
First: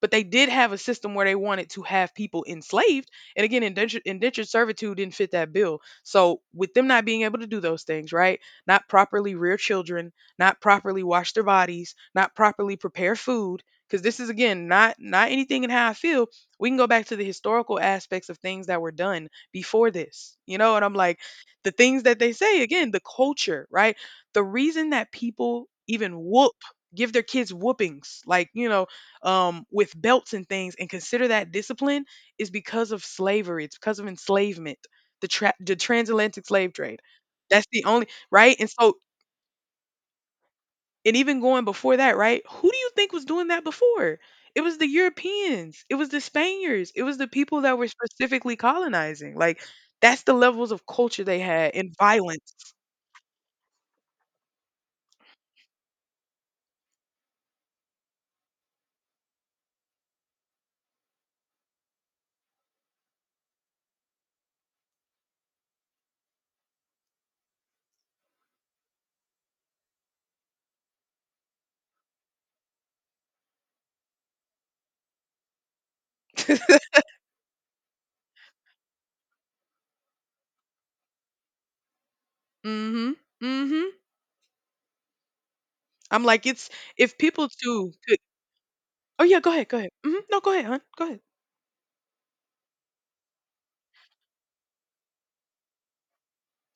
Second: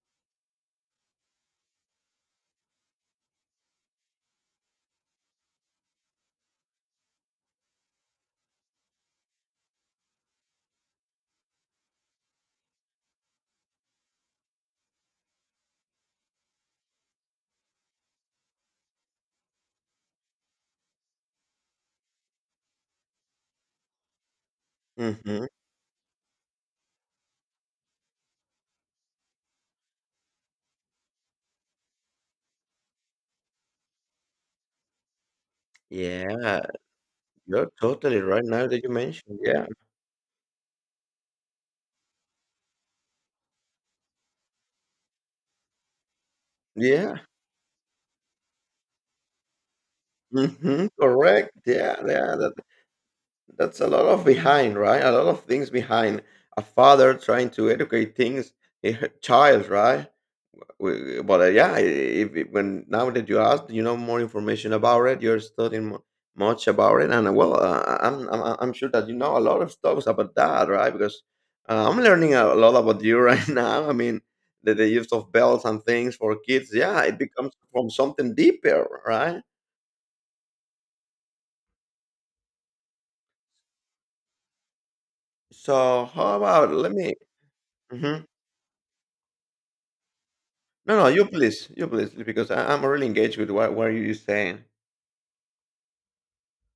Speaker 1: But they did have a system where they wanted to have people enslaved. And again, indentured servitude didn't fit that bill. So, with them not being able to do those things, right? Not properly rear children, not properly wash their bodies, not properly prepare food, because this is, again, not anything in how I feel. We can go back to the historical aspects of things that were done before this, you know. And I'm like, the things that they say, again, the culture, right? The reason that
Speaker 2: mhm.
Speaker 1: people even whoop, give their kids whoopings, like, you know, with belts and things, and consider that discipline is because of slavery. It's because of enslavement, the the transatlantic
Speaker 2: Yeah,
Speaker 1: slave trade. That's
Speaker 2: you're
Speaker 1: the only,
Speaker 2: totally right
Speaker 1: right?
Speaker 2: now
Speaker 1: And
Speaker 2: that you
Speaker 1: so,
Speaker 2: mentioned, yeah.
Speaker 1: and even going before that, right? Who do you think was doing that before? It was the Europeans, it was the Spaniards, it
Speaker 2: Yeah,
Speaker 1: was the people that were specifically colonizing. Like, that's the levels of
Speaker 2: mhm,
Speaker 1: culture they
Speaker 2: correct,
Speaker 1: had, and
Speaker 2: yeah, yeah, that
Speaker 1: violence.
Speaker 2: that's a lot of behind, right? A lot of things behind. A father trying to educate things, a child, right? But yeah, if when now that you asked, you know more information about it. You're studying much about it, and well, I'm sure that you know a lot of stuff about that, right? Because I'm learning a lot about you right now. I mean, the use of bells and things for kids. Yeah, it becomes from something deeper, right?
Speaker 1: Mm-hmm. Mm-hmm.
Speaker 2: So
Speaker 1: I'm
Speaker 2: how
Speaker 1: like, it's
Speaker 2: about let me?
Speaker 1: if people too could.
Speaker 2: Hmm.
Speaker 1: Oh yeah, go ahead, go ahead. No, go ahead, hon.
Speaker 2: No,
Speaker 1: Go
Speaker 2: no,
Speaker 1: ahead.
Speaker 2: you please, because I'm really engaged with what you saying.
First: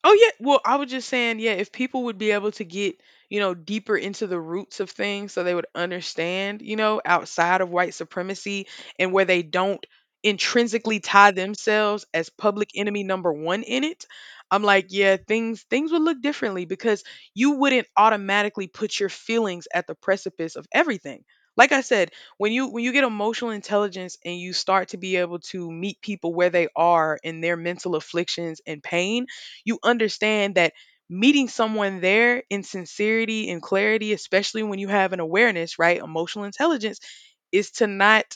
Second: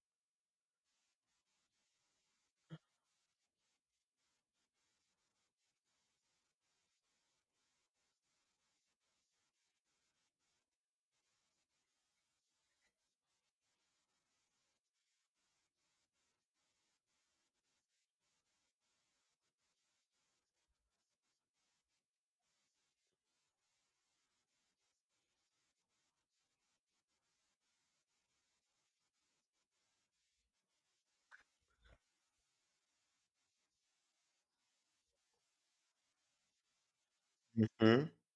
Speaker 1: Oh yeah, well, I was just saying, yeah, if people would be able to get, you know, deeper into the roots of things so they would understand, you know, outside of white supremacy, and where they don't intrinsically tie themselves as public enemy number 1 in it, I'm like, yeah, things would look differently, because you wouldn't automatically put your feelings at the precipice of everything. Like I said, when you get emotional intelligence and you start to be able to meet people where they are in their mental afflictions and pain, you understand that meeting someone there in sincerity and clarity, especially when you have an awareness, right? Emotional intelligence is to
Speaker 2: Hmm.
Speaker 1: not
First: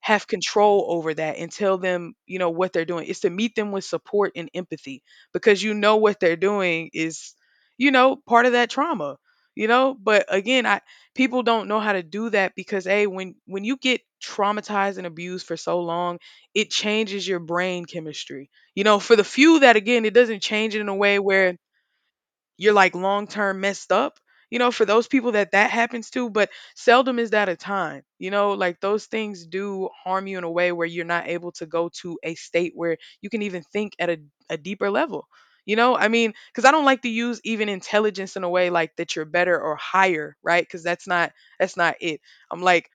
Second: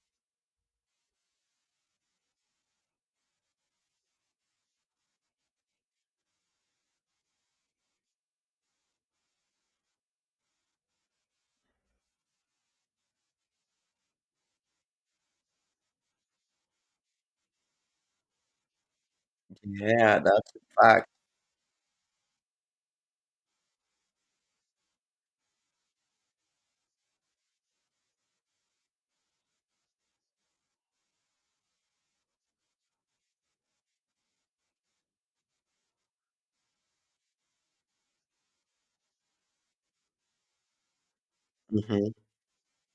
Speaker 1: have control over that and tell them, you know, what they're doing. It's to meet them with support and empathy, because you know what they're doing is, you know, part of that trauma, you know? But again, I, people don't know how to do that, because hey, when you get traumatized and abused for so long, it changes your brain chemistry. You know, for the few that, again, it
Speaker 2: Yeah,
Speaker 1: doesn't
Speaker 2: that's
Speaker 1: change it
Speaker 2: a
Speaker 1: in a
Speaker 2: fact.
Speaker 1: way where you're like long term messed up, you know, for those people that that happens to. But seldom is that a time, you know, like those things do harm you in a way where you're not able to go to a state where you can even think at a deeper level, you know, I mean, because I don't like to use even intelligence in a way like that, you're better or higher, right? Because that's not, that's not
Speaker 2: Hmm.
Speaker 1: it. I'm like,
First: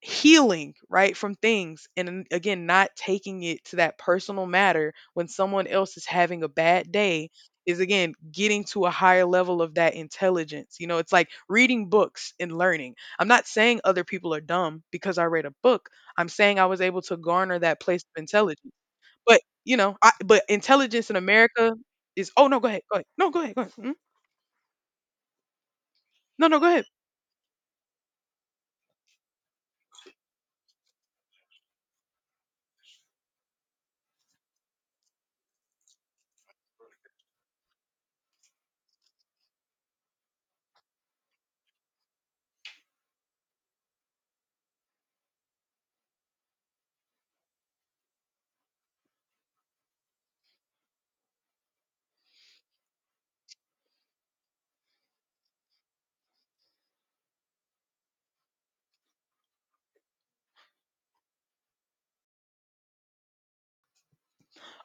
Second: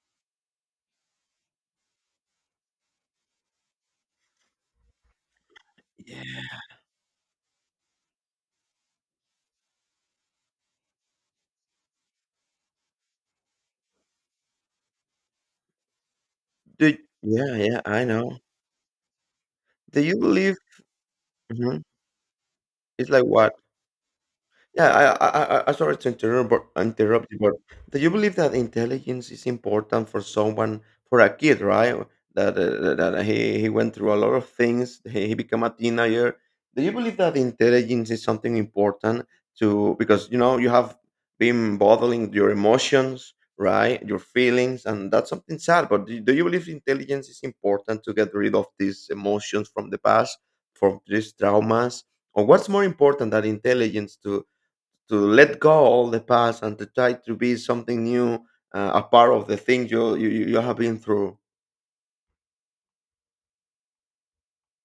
Speaker 1: healing, right, from things, and then, again, not taking it to that personal matter when someone else is having a bad day, is, again, getting to a higher level of that intelligence. You know, it's like reading books and learning. I'm not saying other people are dumb because I read a book, I'm saying I was
Speaker 2: Do
Speaker 1: able to
Speaker 2: Yeah,
Speaker 1: garner that
Speaker 2: yeah,
Speaker 1: place
Speaker 2: I
Speaker 1: of
Speaker 2: know.
Speaker 1: intelligence. But you know,
Speaker 2: Do
Speaker 1: I,
Speaker 2: you
Speaker 1: but
Speaker 2: believe
Speaker 1: intelligence in America
Speaker 2: Mhm,
Speaker 1: is, oh no, go ahead, go ahead
Speaker 2: it's like
Speaker 1: no go
Speaker 2: what?
Speaker 1: ahead go ahead Mhm.
Speaker 2: Yeah, sorry to
Speaker 1: no
Speaker 2: interrupt,
Speaker 1: no
Speaker 2: but,
Speaker 1: go ahead.
Speaker 2: interrupt you, but do you believe that intelligence is important for someone, for a kid, right? That he went through a lot of things. He became a teenager. Do you believe that intelligence is something important to because you have been bottling your emotions, right? Your feelings, and that's something sad. But do you believe intelligence is important to get rid of these emotions from the past, from these traumas? Or what's more important than intelligence to let go all the past and to try to be something new, a part of the thing you have been through.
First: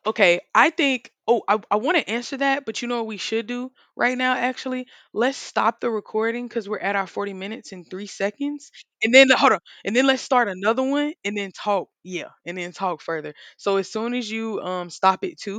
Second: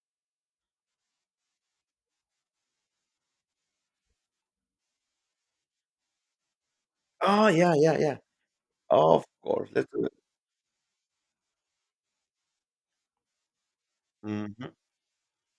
Speaker 1: Okay, I think, oh, I want to answer that, but you know what we should do right now actually? Let's stop the recording, cuz we're at our 40
Speaker 2: Oh
Speaker 1: minutes
Speaker 2: yeah,
Speaker 1: and
Speaker 2: yeah,
Speaker 1: 3
Speaker 2: yeah.
Speaker 1: seconds. And
Speaker 2: Of
Speaker 1: then hold on.
Speaker 2: course, let's
Speaker 1: And then
Speaker 2: do it.
Speaker 1: let's start another one and then talk. Yeah, and then talk further. So as soon as you
Speaker 2: Mhm.
Speaker 1: stop it too,